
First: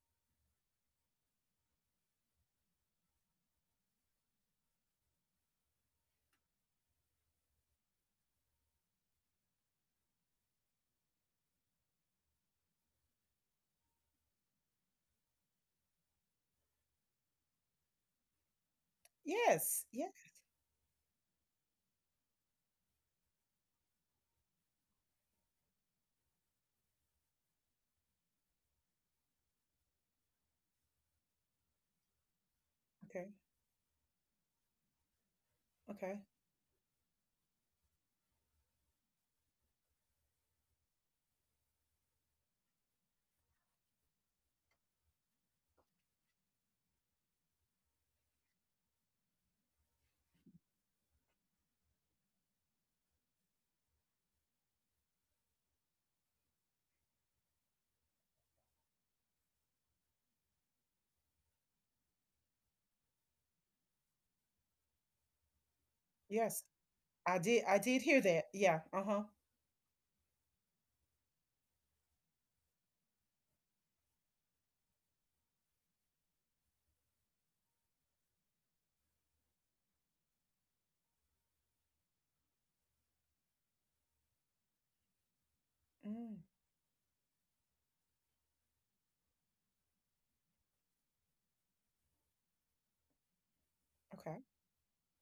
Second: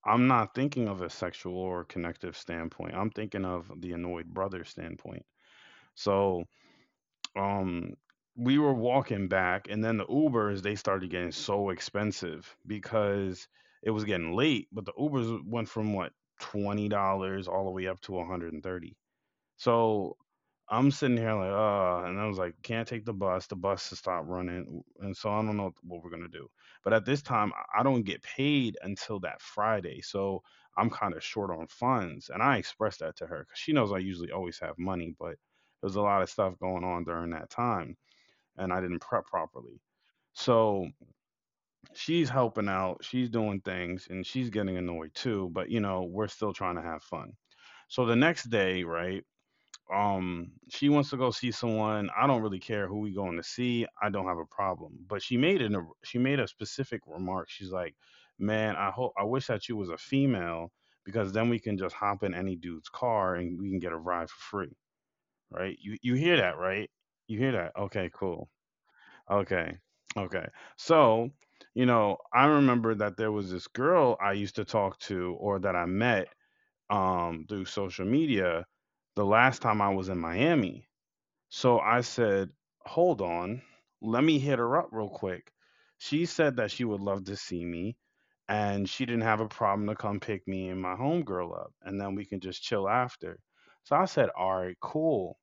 A: I'm not thinking of a sexual or connective standpoint. I'm thinking of the annoyed brother standpoint. So um we were walking back and then the Ubers they started getting so expensive because it was getting late, but the Ubers went from what $20 all the way up to 130.
B: Yes,
A: So
B: yeah,
A: I'm sitting here like, and I was like, can't take the bus. The bus has stopped running. And so I don't know what we're going to do. But at this time, I don't get paid until that Friday. So I'm kind of short on funds. And I expressed that to her
B: okay,
A: because she knows I usually always have money, but there's a lot of
B: okay.
A: stuff going on during that time. And I didn't prep properly. So she's helping out, she's doing things, and she's getting annoyed too. But, you know, we're still trying to have fun. So the next day, right? She wants to go see someone. I don't really care who we going to see, I don't have a problem, but she made a specific remark. She's like, man, I hope, I wish that you was a female, because then we can just hop in any dude's car and we can get a ride for free. Right? You hear that,
B: Yes,
A: right? You hear
B: I
A: that?
B: did, I
A: Okay,
B: did hear
A: cool.
B: that. Yeah, uh-huh.
A: Okay. Okay. So you know, I remember that there was this girl I used to talk to, or that I met through social media the last time I was in Miami. So I said, hold on, let me hit her up real quick. She said
B: Mm,
A: that she would love to see me, and she didn't have a problem to come pick me and my homegirl up, and then we can just chill after. So I said,
B: okay.
A: all right, cool.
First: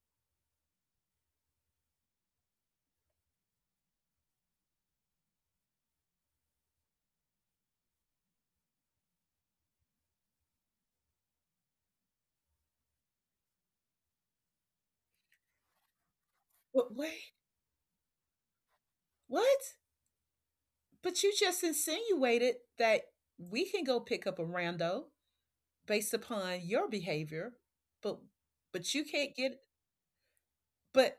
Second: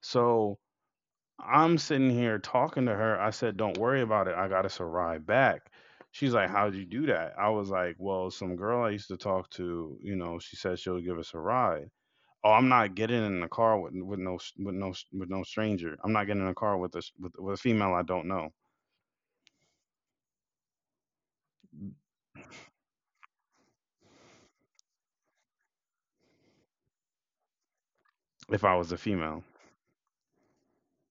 A: So I'm sitting here talking to her. I said, don't worry about it. I got us a ride back. She's like, how'd you do that? I was like, well, some girl I used to talk to, you know, she said she'll give us a ride. Oh, I'm not getting in a car with no stranger. I'm not getting in a car with
B: But wait,
A: a female I don't know.
B: what? But you just insinuated that we can go pick up a rando based upon your behavior, but
A: If I
B: but
A: was a
B: you can't
A: female,
B: get, but,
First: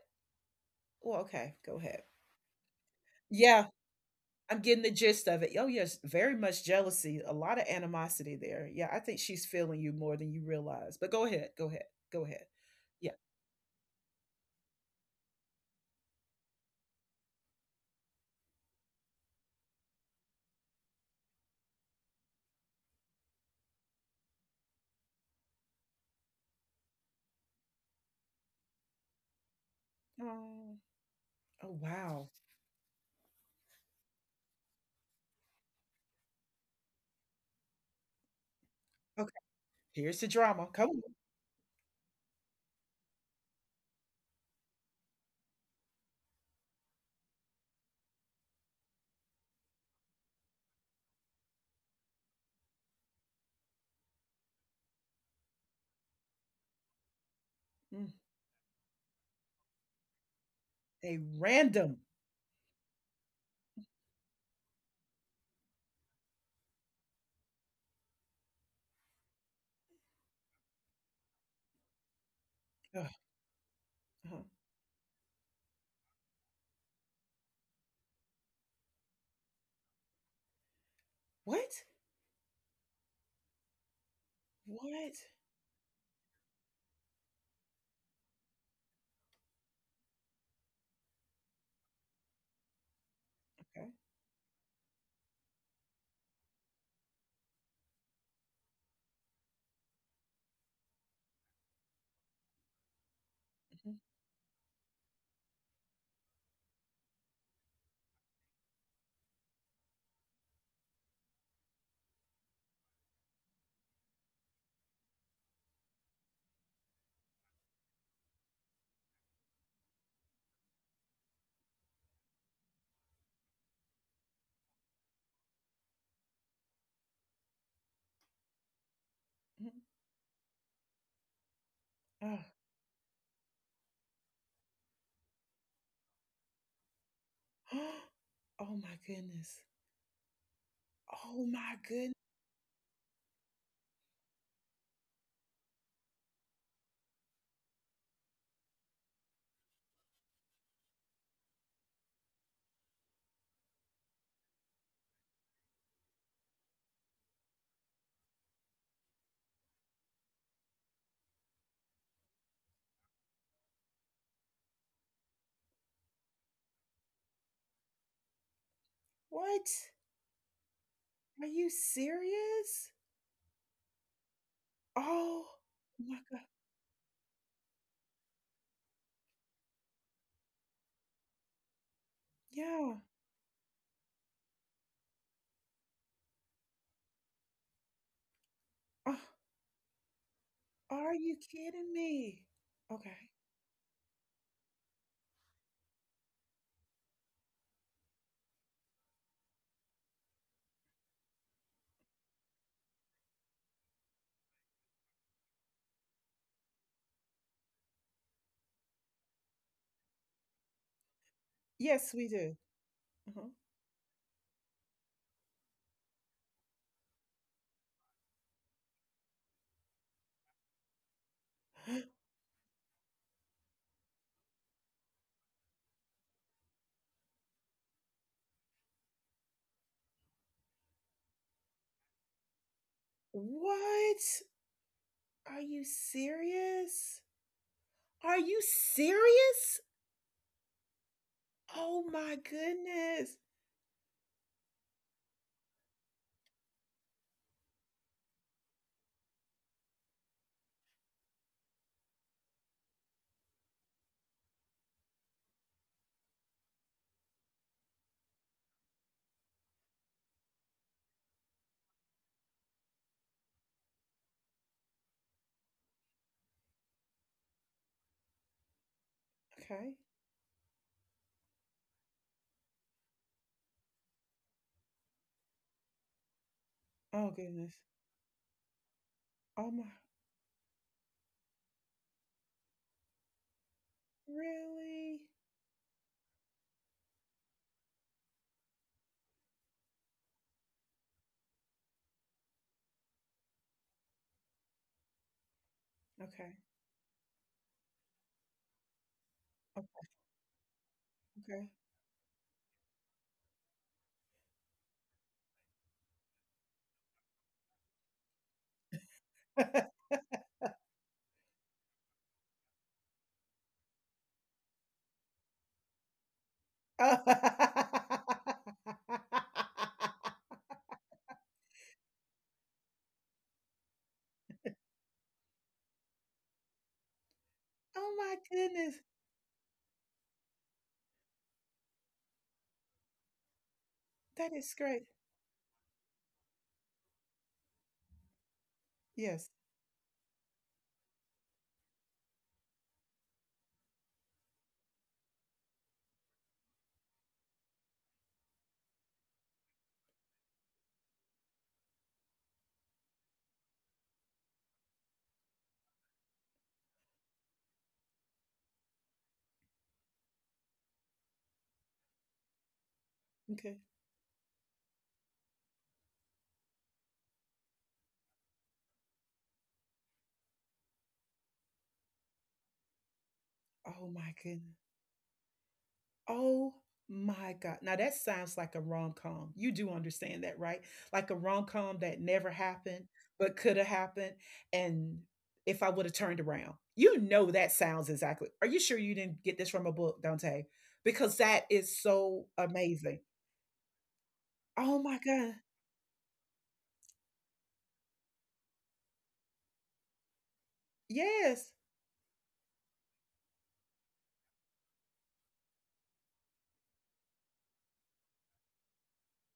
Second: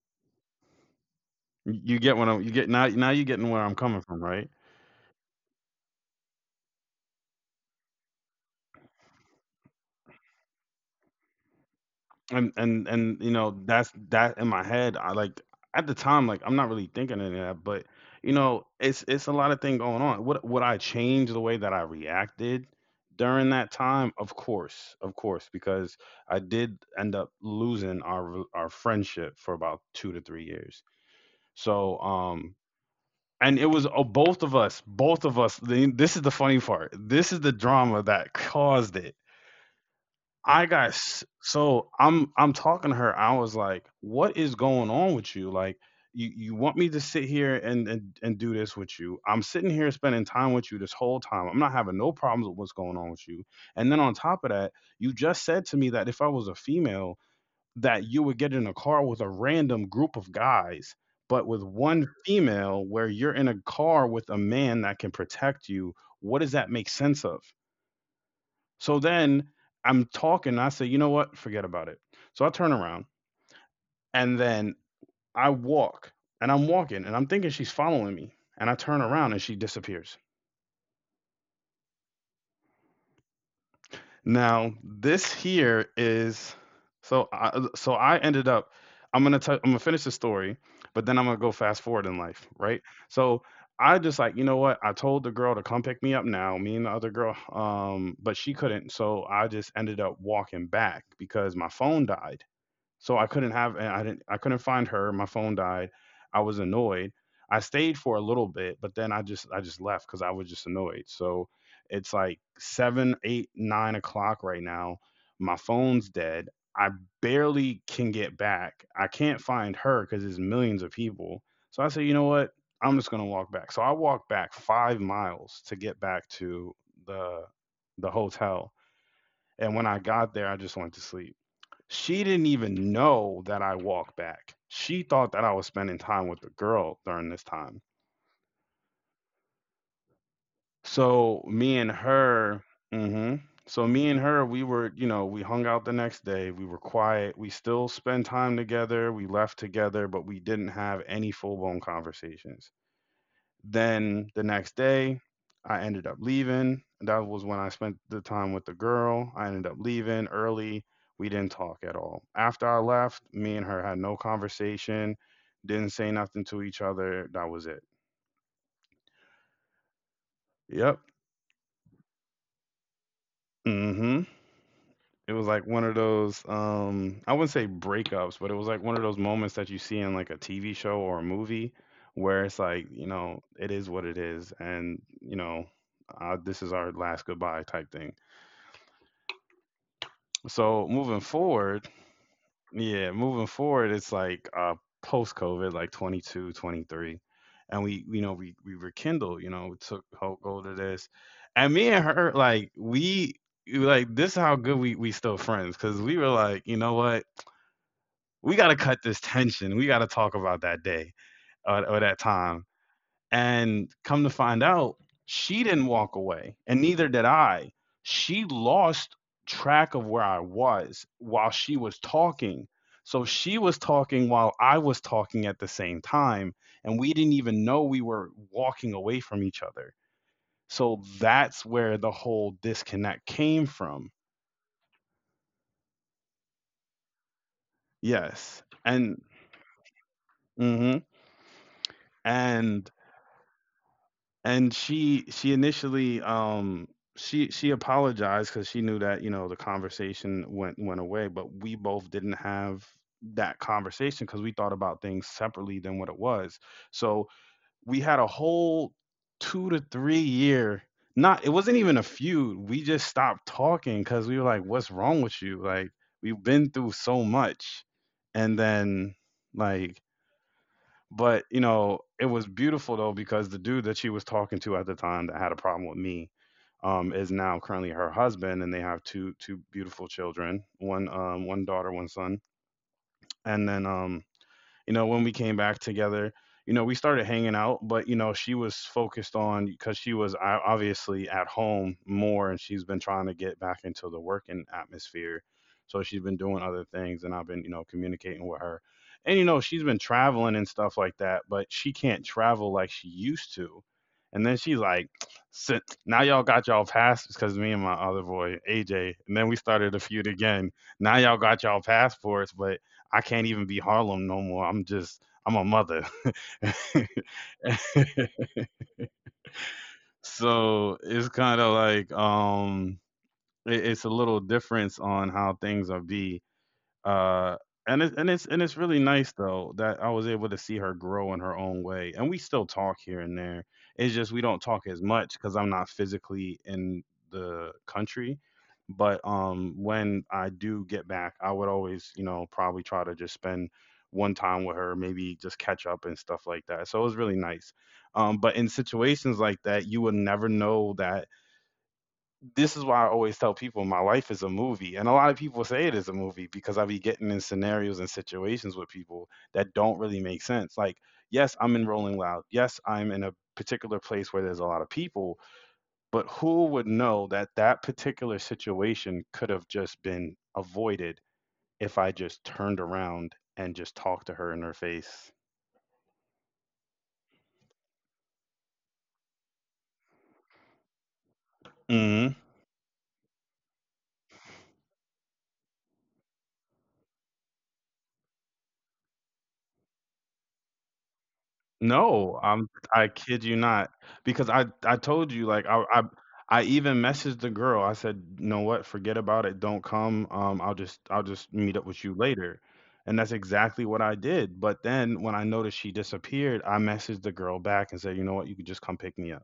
B: well, okay, go ahead.
A: you get now. Now you're getting where
B: Yeah,
A: I'm coming from, right?
B: I'm getting the gist of it. Oh, yes, very much jealousy, a lot of animosity there. Yeah, I think she's feeling you more than you realize. But go ahead, go ahead, go ahead.
A: And and
B: Yeah.
A: and you know that's that in my head. I like at the time, like I'm not really thinking of that, but you know, it's a lot of thing going on. Would I change the way that I reacted during that time? Of course, because I did end up losing our friendship for about two to three
B: Oh,
A: years.
B: oh
A: So,
B: wow.
A: and it was both of us, both of us. This is the funny part. This is the drama that caused it.
B: Here's the drama. Come on.
A: So I'm talking to her. I was like, "What is going on with you? Like, you want me to sit here and do this with you? I'm sitting here spending time with you this whole time. I'm not having no problems with what's going on with you. And then on top of that, you just said to me that if I was a female." That
B: Mm.
A: you would get in a car with a random group of guys,
B: A
A: but with
B: random.
A: one female where you're in a car with a man that can protect you, what does that make sense of? So then I'm talking, I say, you know what? Forget about it. So I turn
B: Ugh,
A: around, and
B: uh-huh.
A: then I walk, and I'm walking and I'm thinking she's following me. And I turn around and she disappears.
B: What?
A: Now,
B: What?
A: this here is, so I ended up, I'm going to finish the story, but then I'm going to go fast forward in life, right? So
B: Okay.
A: I just like, you know what? I told the girl to come pick me up. Now, me and the other girl, but she couldn't. So I just ended up walking back because my phone died. So I couldn't have,
B: Mhm,
A: I couldn't find her. My phone died. I was annoyed. I stayed for a little bit, but then I just left because I was just annoyed. So it's like seven, eight, 9 o'clock right now. My phone's dead. I barely can get back. I can't find her because there's millions of people. So I said, you know what? I'm just gonna walk back. So I walked back 5 miles to get back to the the hotel.
B: mhm.
A: And when I got there, I just went to sleep. She
B: Ugh.
A: didn't even know that I walked back. She thought that I was spending time with the girl during this time.
B: <gasps> Oh my goodness.
A: So
B: Oh my
A: me and
B: goodness.
A: her, hmm so me and her, we were, you know, we hung out the next day. We were quiet. We still spent time together. We left together, but we didn't have any full blown conversations. Then the next day, I ended up leaving. That was when I spent the time with the girl. I ended up leaving early. We didn't talk at all. After I left, me and her had no conversation, didn't say nothing to each other. That was it.
B: What?
A: Yep.
B: Are you serious?
A: hmm It was
B: Oh
A: like one of
B: my God.
A: those, I wouldn't say breakups, but it was like one of those moments that you see in like a TV show or a movie where it's like,
B: Yeah.
A: you know, it is what it is. And, you know, this is our last goodbye type thing.
B: Uh,
A: So moving
B: are you
A: forward,
B: kidding me?
A: yeah,
B: Okay.
A: moving forward, it's like post COVID, like '22, '23. And we, you know, we rekindled. You know, we took hold of this. And me and her, like, we, like this is how good we, still friends, because we were like, you know what? We gotta cut this tension. We gotta talk about that day, or that
B: Yes, we do.
A: time.
B: Uh-huh.
A: And come to find out, she didn't walk away, and neither did I. She lost track of where I was while she was talking. So she was talking while I was talking at the same time, and we didn't even know we were walking away from each other. So that's where the whole disconnect
B: <gasps>
A: came from.
B: What? Are you serious? Are you
A: Yes. And
B: serious?
A: mhm.
B: Oh my
A: and
B: goodness.
A: And she initially, she apologized because she knew that, you know, the conversation went away, but we both didn't have that conversation because we thought about things separately than what it was. So, we had a whole 2 to 3 year, not, it wasn't even a feud. We just stopped talking because we were like, "What's wrong with you?" Like, we've been through so much, and then,
B: Okay.
A: like but you know, it was beautiful though because the dude that she was talking to at the time that had a problem with me
B: Oh
A: is now
B: goodness.
A: currently her husband, and they have two
B: Oh my,
A: beautiful children, one one daughter, one son, and then you know,
B: really?
A: when we came back together, you know, we started hanging out, but you know, she was focused on because she was obviously at home more, and she's been trying to get back into the working atmosphere. So she's been
B: Okay.
A: doing other things, and I've been, you know, communicating with her, and you know, she's
B: O,
A: been traveling and stuff like that, but she can't travel like she used to. And then she's like, "Sit- now y'all got y'all passports because me and my other boy AJ," and then we
B: okay.
A: started a
B: <laughs>
A: feud again. Now y'all got y'all passports, but I can't even be Harlem no more. I'm just I'm a mother. <laughs>
B: Oh, <laughs>
A: So it's kind of like, it's a little difference on how things are be uh, and it's
B: Oh,
A: and
B: my
A: it's and it's really
B: goodness.
A: nice though that I was able to see her grow in her own way, and we still talk here and there. It's just, we
B: That
A: don't
B: is
A: talk as
B: great.
A: much because I'm not physically in the country. But
B: Yes.
A: when I do get back, I would always, you know, probably try to just spend one time with her, maybe just catch up and stuff like that. So it was really nice. But in situations like that, you would never know that, this is why I always tell people my life is a movie. And a lot of people say it is a movie because I be getting in scenarios and situations with people that don't really make sense. Like, yes, I'm in Rolling Loud. Yes, I'm in a
B: Okay.
A: particular place where there's a lot of people, but who would know that that particular situation could have just been avoided if I just turned around and just
B: Oh
A: talked to
B: my
A: her in her
B: goodness.
A: face?
B: Oh my God. Now that sounds like a rom-com. You do understand that, right? Like a rom-com that
A: Mm-hmm.
B: never happened, but could have happened. And if I would have turned around, you know, that sounds exactly. Are you sure you didn't get this from a book, Dante? Because that is so
A: No, I'm,
B: amazing.
A: I kid you not, because I
B: Oh my
A: I
B: God.
A: told you, like I even messaged the girl. I said, "You know what? Forget about it. Don't come. I'll just I'll
B: Yes.
A: just meet up with you later." And that's exactly what I did. But then when I noticed she disappeared, I messaged the girl back and said, "You know what? You could just come pick me up."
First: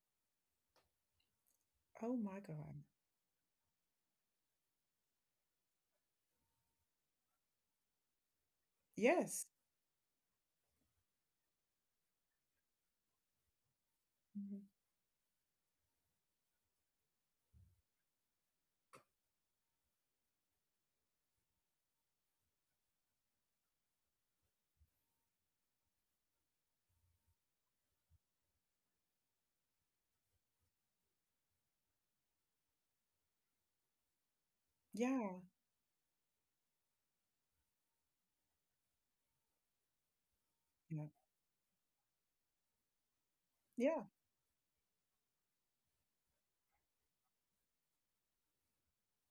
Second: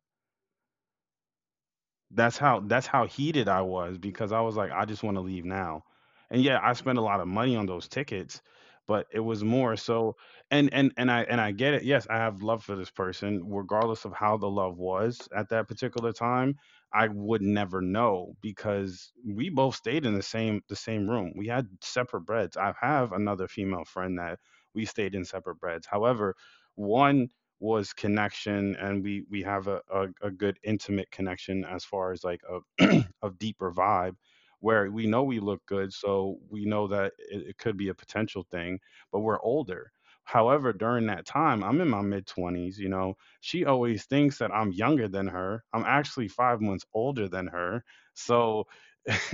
B: Oh
A: That's
B: my
A: how
B: God.
A: that's how heated I was because I was like, I just want to leave now. And yeah, I spent a lot of money on those tickets, but it was
B: Yes.
A: more so, and I get it. Yes, I have love for this person, regardless of how the
B: Mhm.
A: love was at that particular time. I would never know because we both stayed in the same room. We had separate beds. I have another female friend that we stayed in separate beds. However, one was connection, and we have a good intimate connection, as far as like <clears throat> a deeper vibe, where we know we
B: Yeah.
A: look good, so we know that it could be a potential thing, but we're older. However, during
B: Yeah.
A: that time, I'm in my mid 20s, you know. She always
B: Yeah.
A: thinks that I'm younger than her. I'm actually 5 months older than her. So <laughs>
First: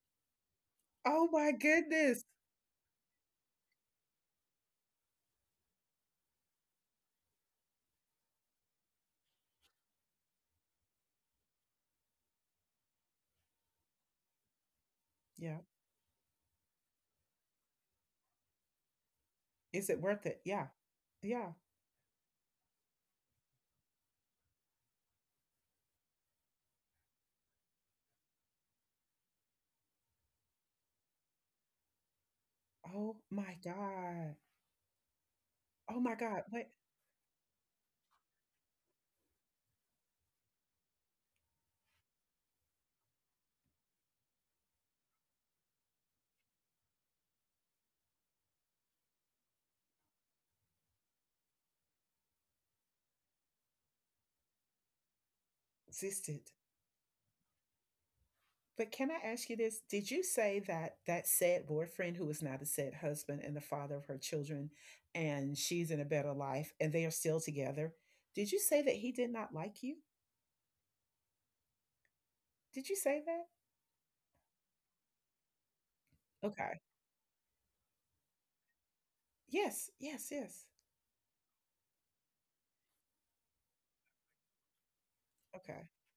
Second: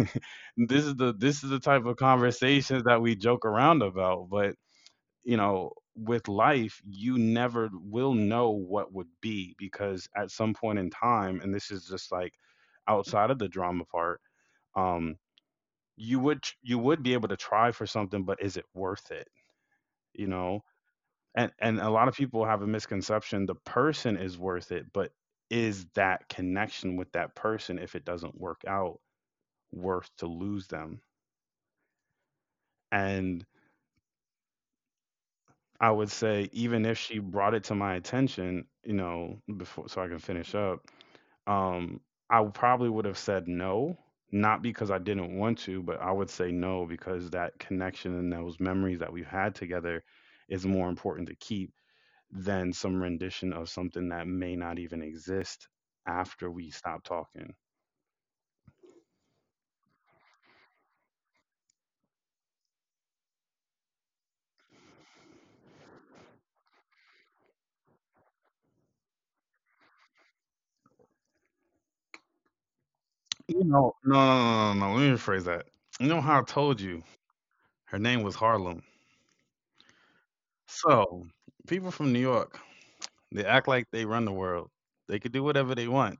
A: this is the,
B: Oh
A: this is
B: my
A: the type of
B: goodness.
A: conversations that we joke around about. But you know, with life, you never will know what would be, because at some point in time, and this is just like outside of the drama part, um,
B: Yeah.
A: you would be able to try for something, but is it worth it?
B: Is it worth
A: You
B: it?
A: know,
B: Yeah. Yeah.
A: and a lot of people have a misconception: the person is worth it, but is that connection with that person, if it doesn't work out, worth to lose them?
B: Oh
A: And
B: my God.
A: I
B: Oh
A: would
B: my God.
A: say,
B: Wait.
A: even if she brought it to my attention, you know, before, so I can finish up, Um, I probably would have said no, not because I didn't want to, but I would say no because that connection and those memories that we've had together is more important to keep than some rendition of something that may not even exist after
B: Existed.
A: we stop talking.
B: But can I ask you this? Did you say that that sad boyfriend, who is now the sad husband and the father of her children, and she's in a better life and they are still together? Did you say that he did not like you? Did you say that?
A: You know, no, no, no, no, no. Let me rephrase that. You know how I told
B: Okay.
A: you her name was Harlem.
B: Yes, yes, yes.
A: So people from New York, they act like they run the world. They could do whatever they
B: Okay.
A: want.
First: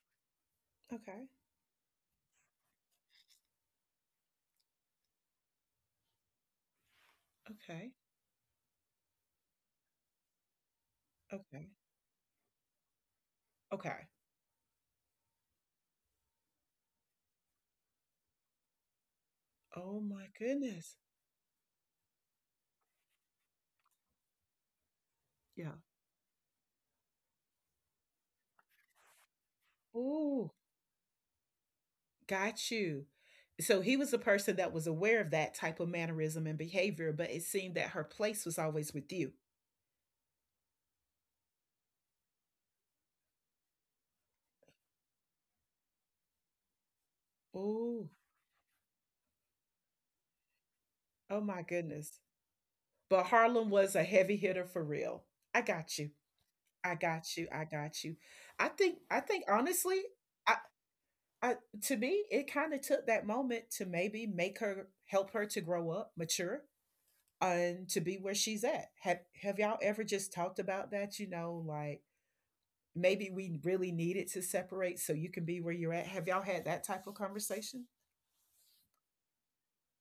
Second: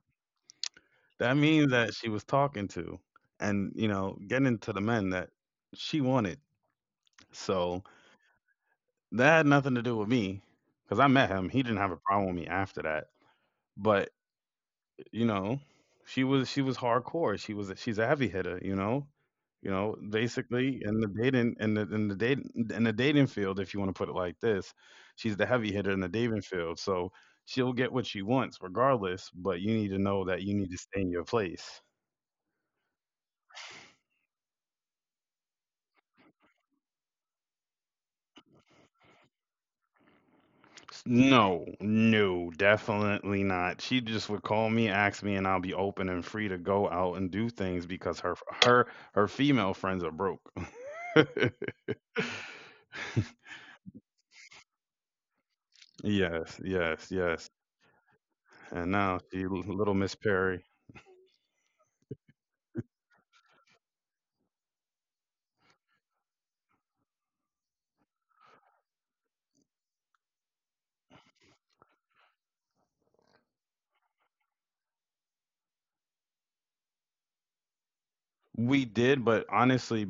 B: Okay.
A: That means that she was talking to, and you know, getting to the men that she wanted. So
B: Okay.
A: that had nothing to do with me because I met him. He
B: Okay.
A: didn't have a problem with me after that.
B: Okay.
A: But you know, she was hardcore. She's a heavy hitter, you know. You know,
B: Oh my
A: basically
B: goodness.
A: in the dating field, if you want to put it like this, she's the heavy
B: Yeah.
A: hitter in the dating field. So she'll get what she wants regardless, but you need to know that
B: Ooh,
A: you need to stay in your place.
B: got you. So he was a person that was aware of that type of mannerism and behavior, but it seemed that her place was always with you.
A: No, no, definitely not. She just would call me, ask me, and I'll be open and free to go out and do things
B: Ooh.
A: because her her female friends are broke. <laughs>
B: Oh my goodness. But Harlem was a heavy hitter for real. I got you.
A: Yes,
B: I
A: yes,
B: got
A: yes.
B: you. I got you. I
A: And
B: think,
A: now
B: I
A: she
B: think
A: little
B: honestly,
A: Miss
B: I,
A: Perry.
B: I, to me, it kind of took that moment to maybe make her, help her to grow up, mature, and to be where she's at. Have y'all ever just talked about that, you know, like maybe we really needed to separate so you can be where you're at? Have y'all had that type of conversation?
A: We did, but honestly,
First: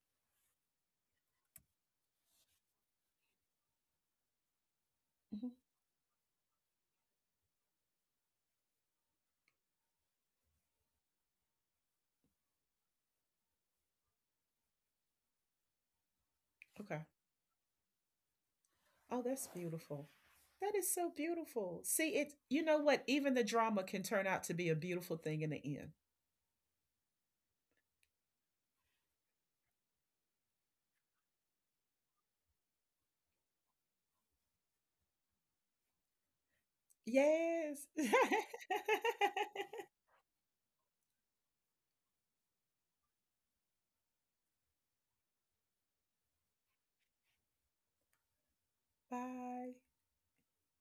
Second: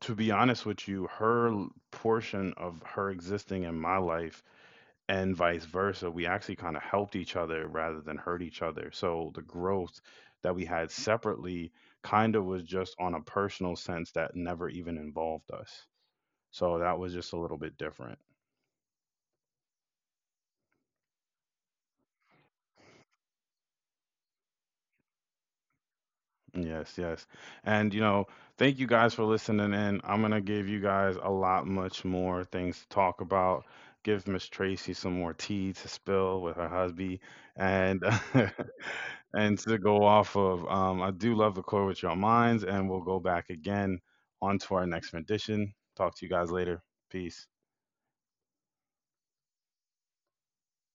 A: to be honest with you, her portion of her existing in my life and
B: Hmm.
A: vice versa, we actually kind of helped each other rather than hurt each other. So the growth that we had separately kind of was just on a personal sense that never even involved us. So that
B: Okay.
A: was just a little bit different.
B: Oh, that's beautiful. That is so beautiful. See, it, you know what? Even the drama can turn out to be a beautiful thing in the end.
A: Yes, yes. And you know, thank you guys for listening in. I'm gonna give you guys a lot much more things to talk about. Give Miss Tracy some more tea to spill with her husband,
B: Yes.
A: and
B: <laughs>
A: <laughs> and to go off of. I do love the core with your minds, and we'll go back again onto our next rendition. Talk to you guys later. Peace.
B: Bye.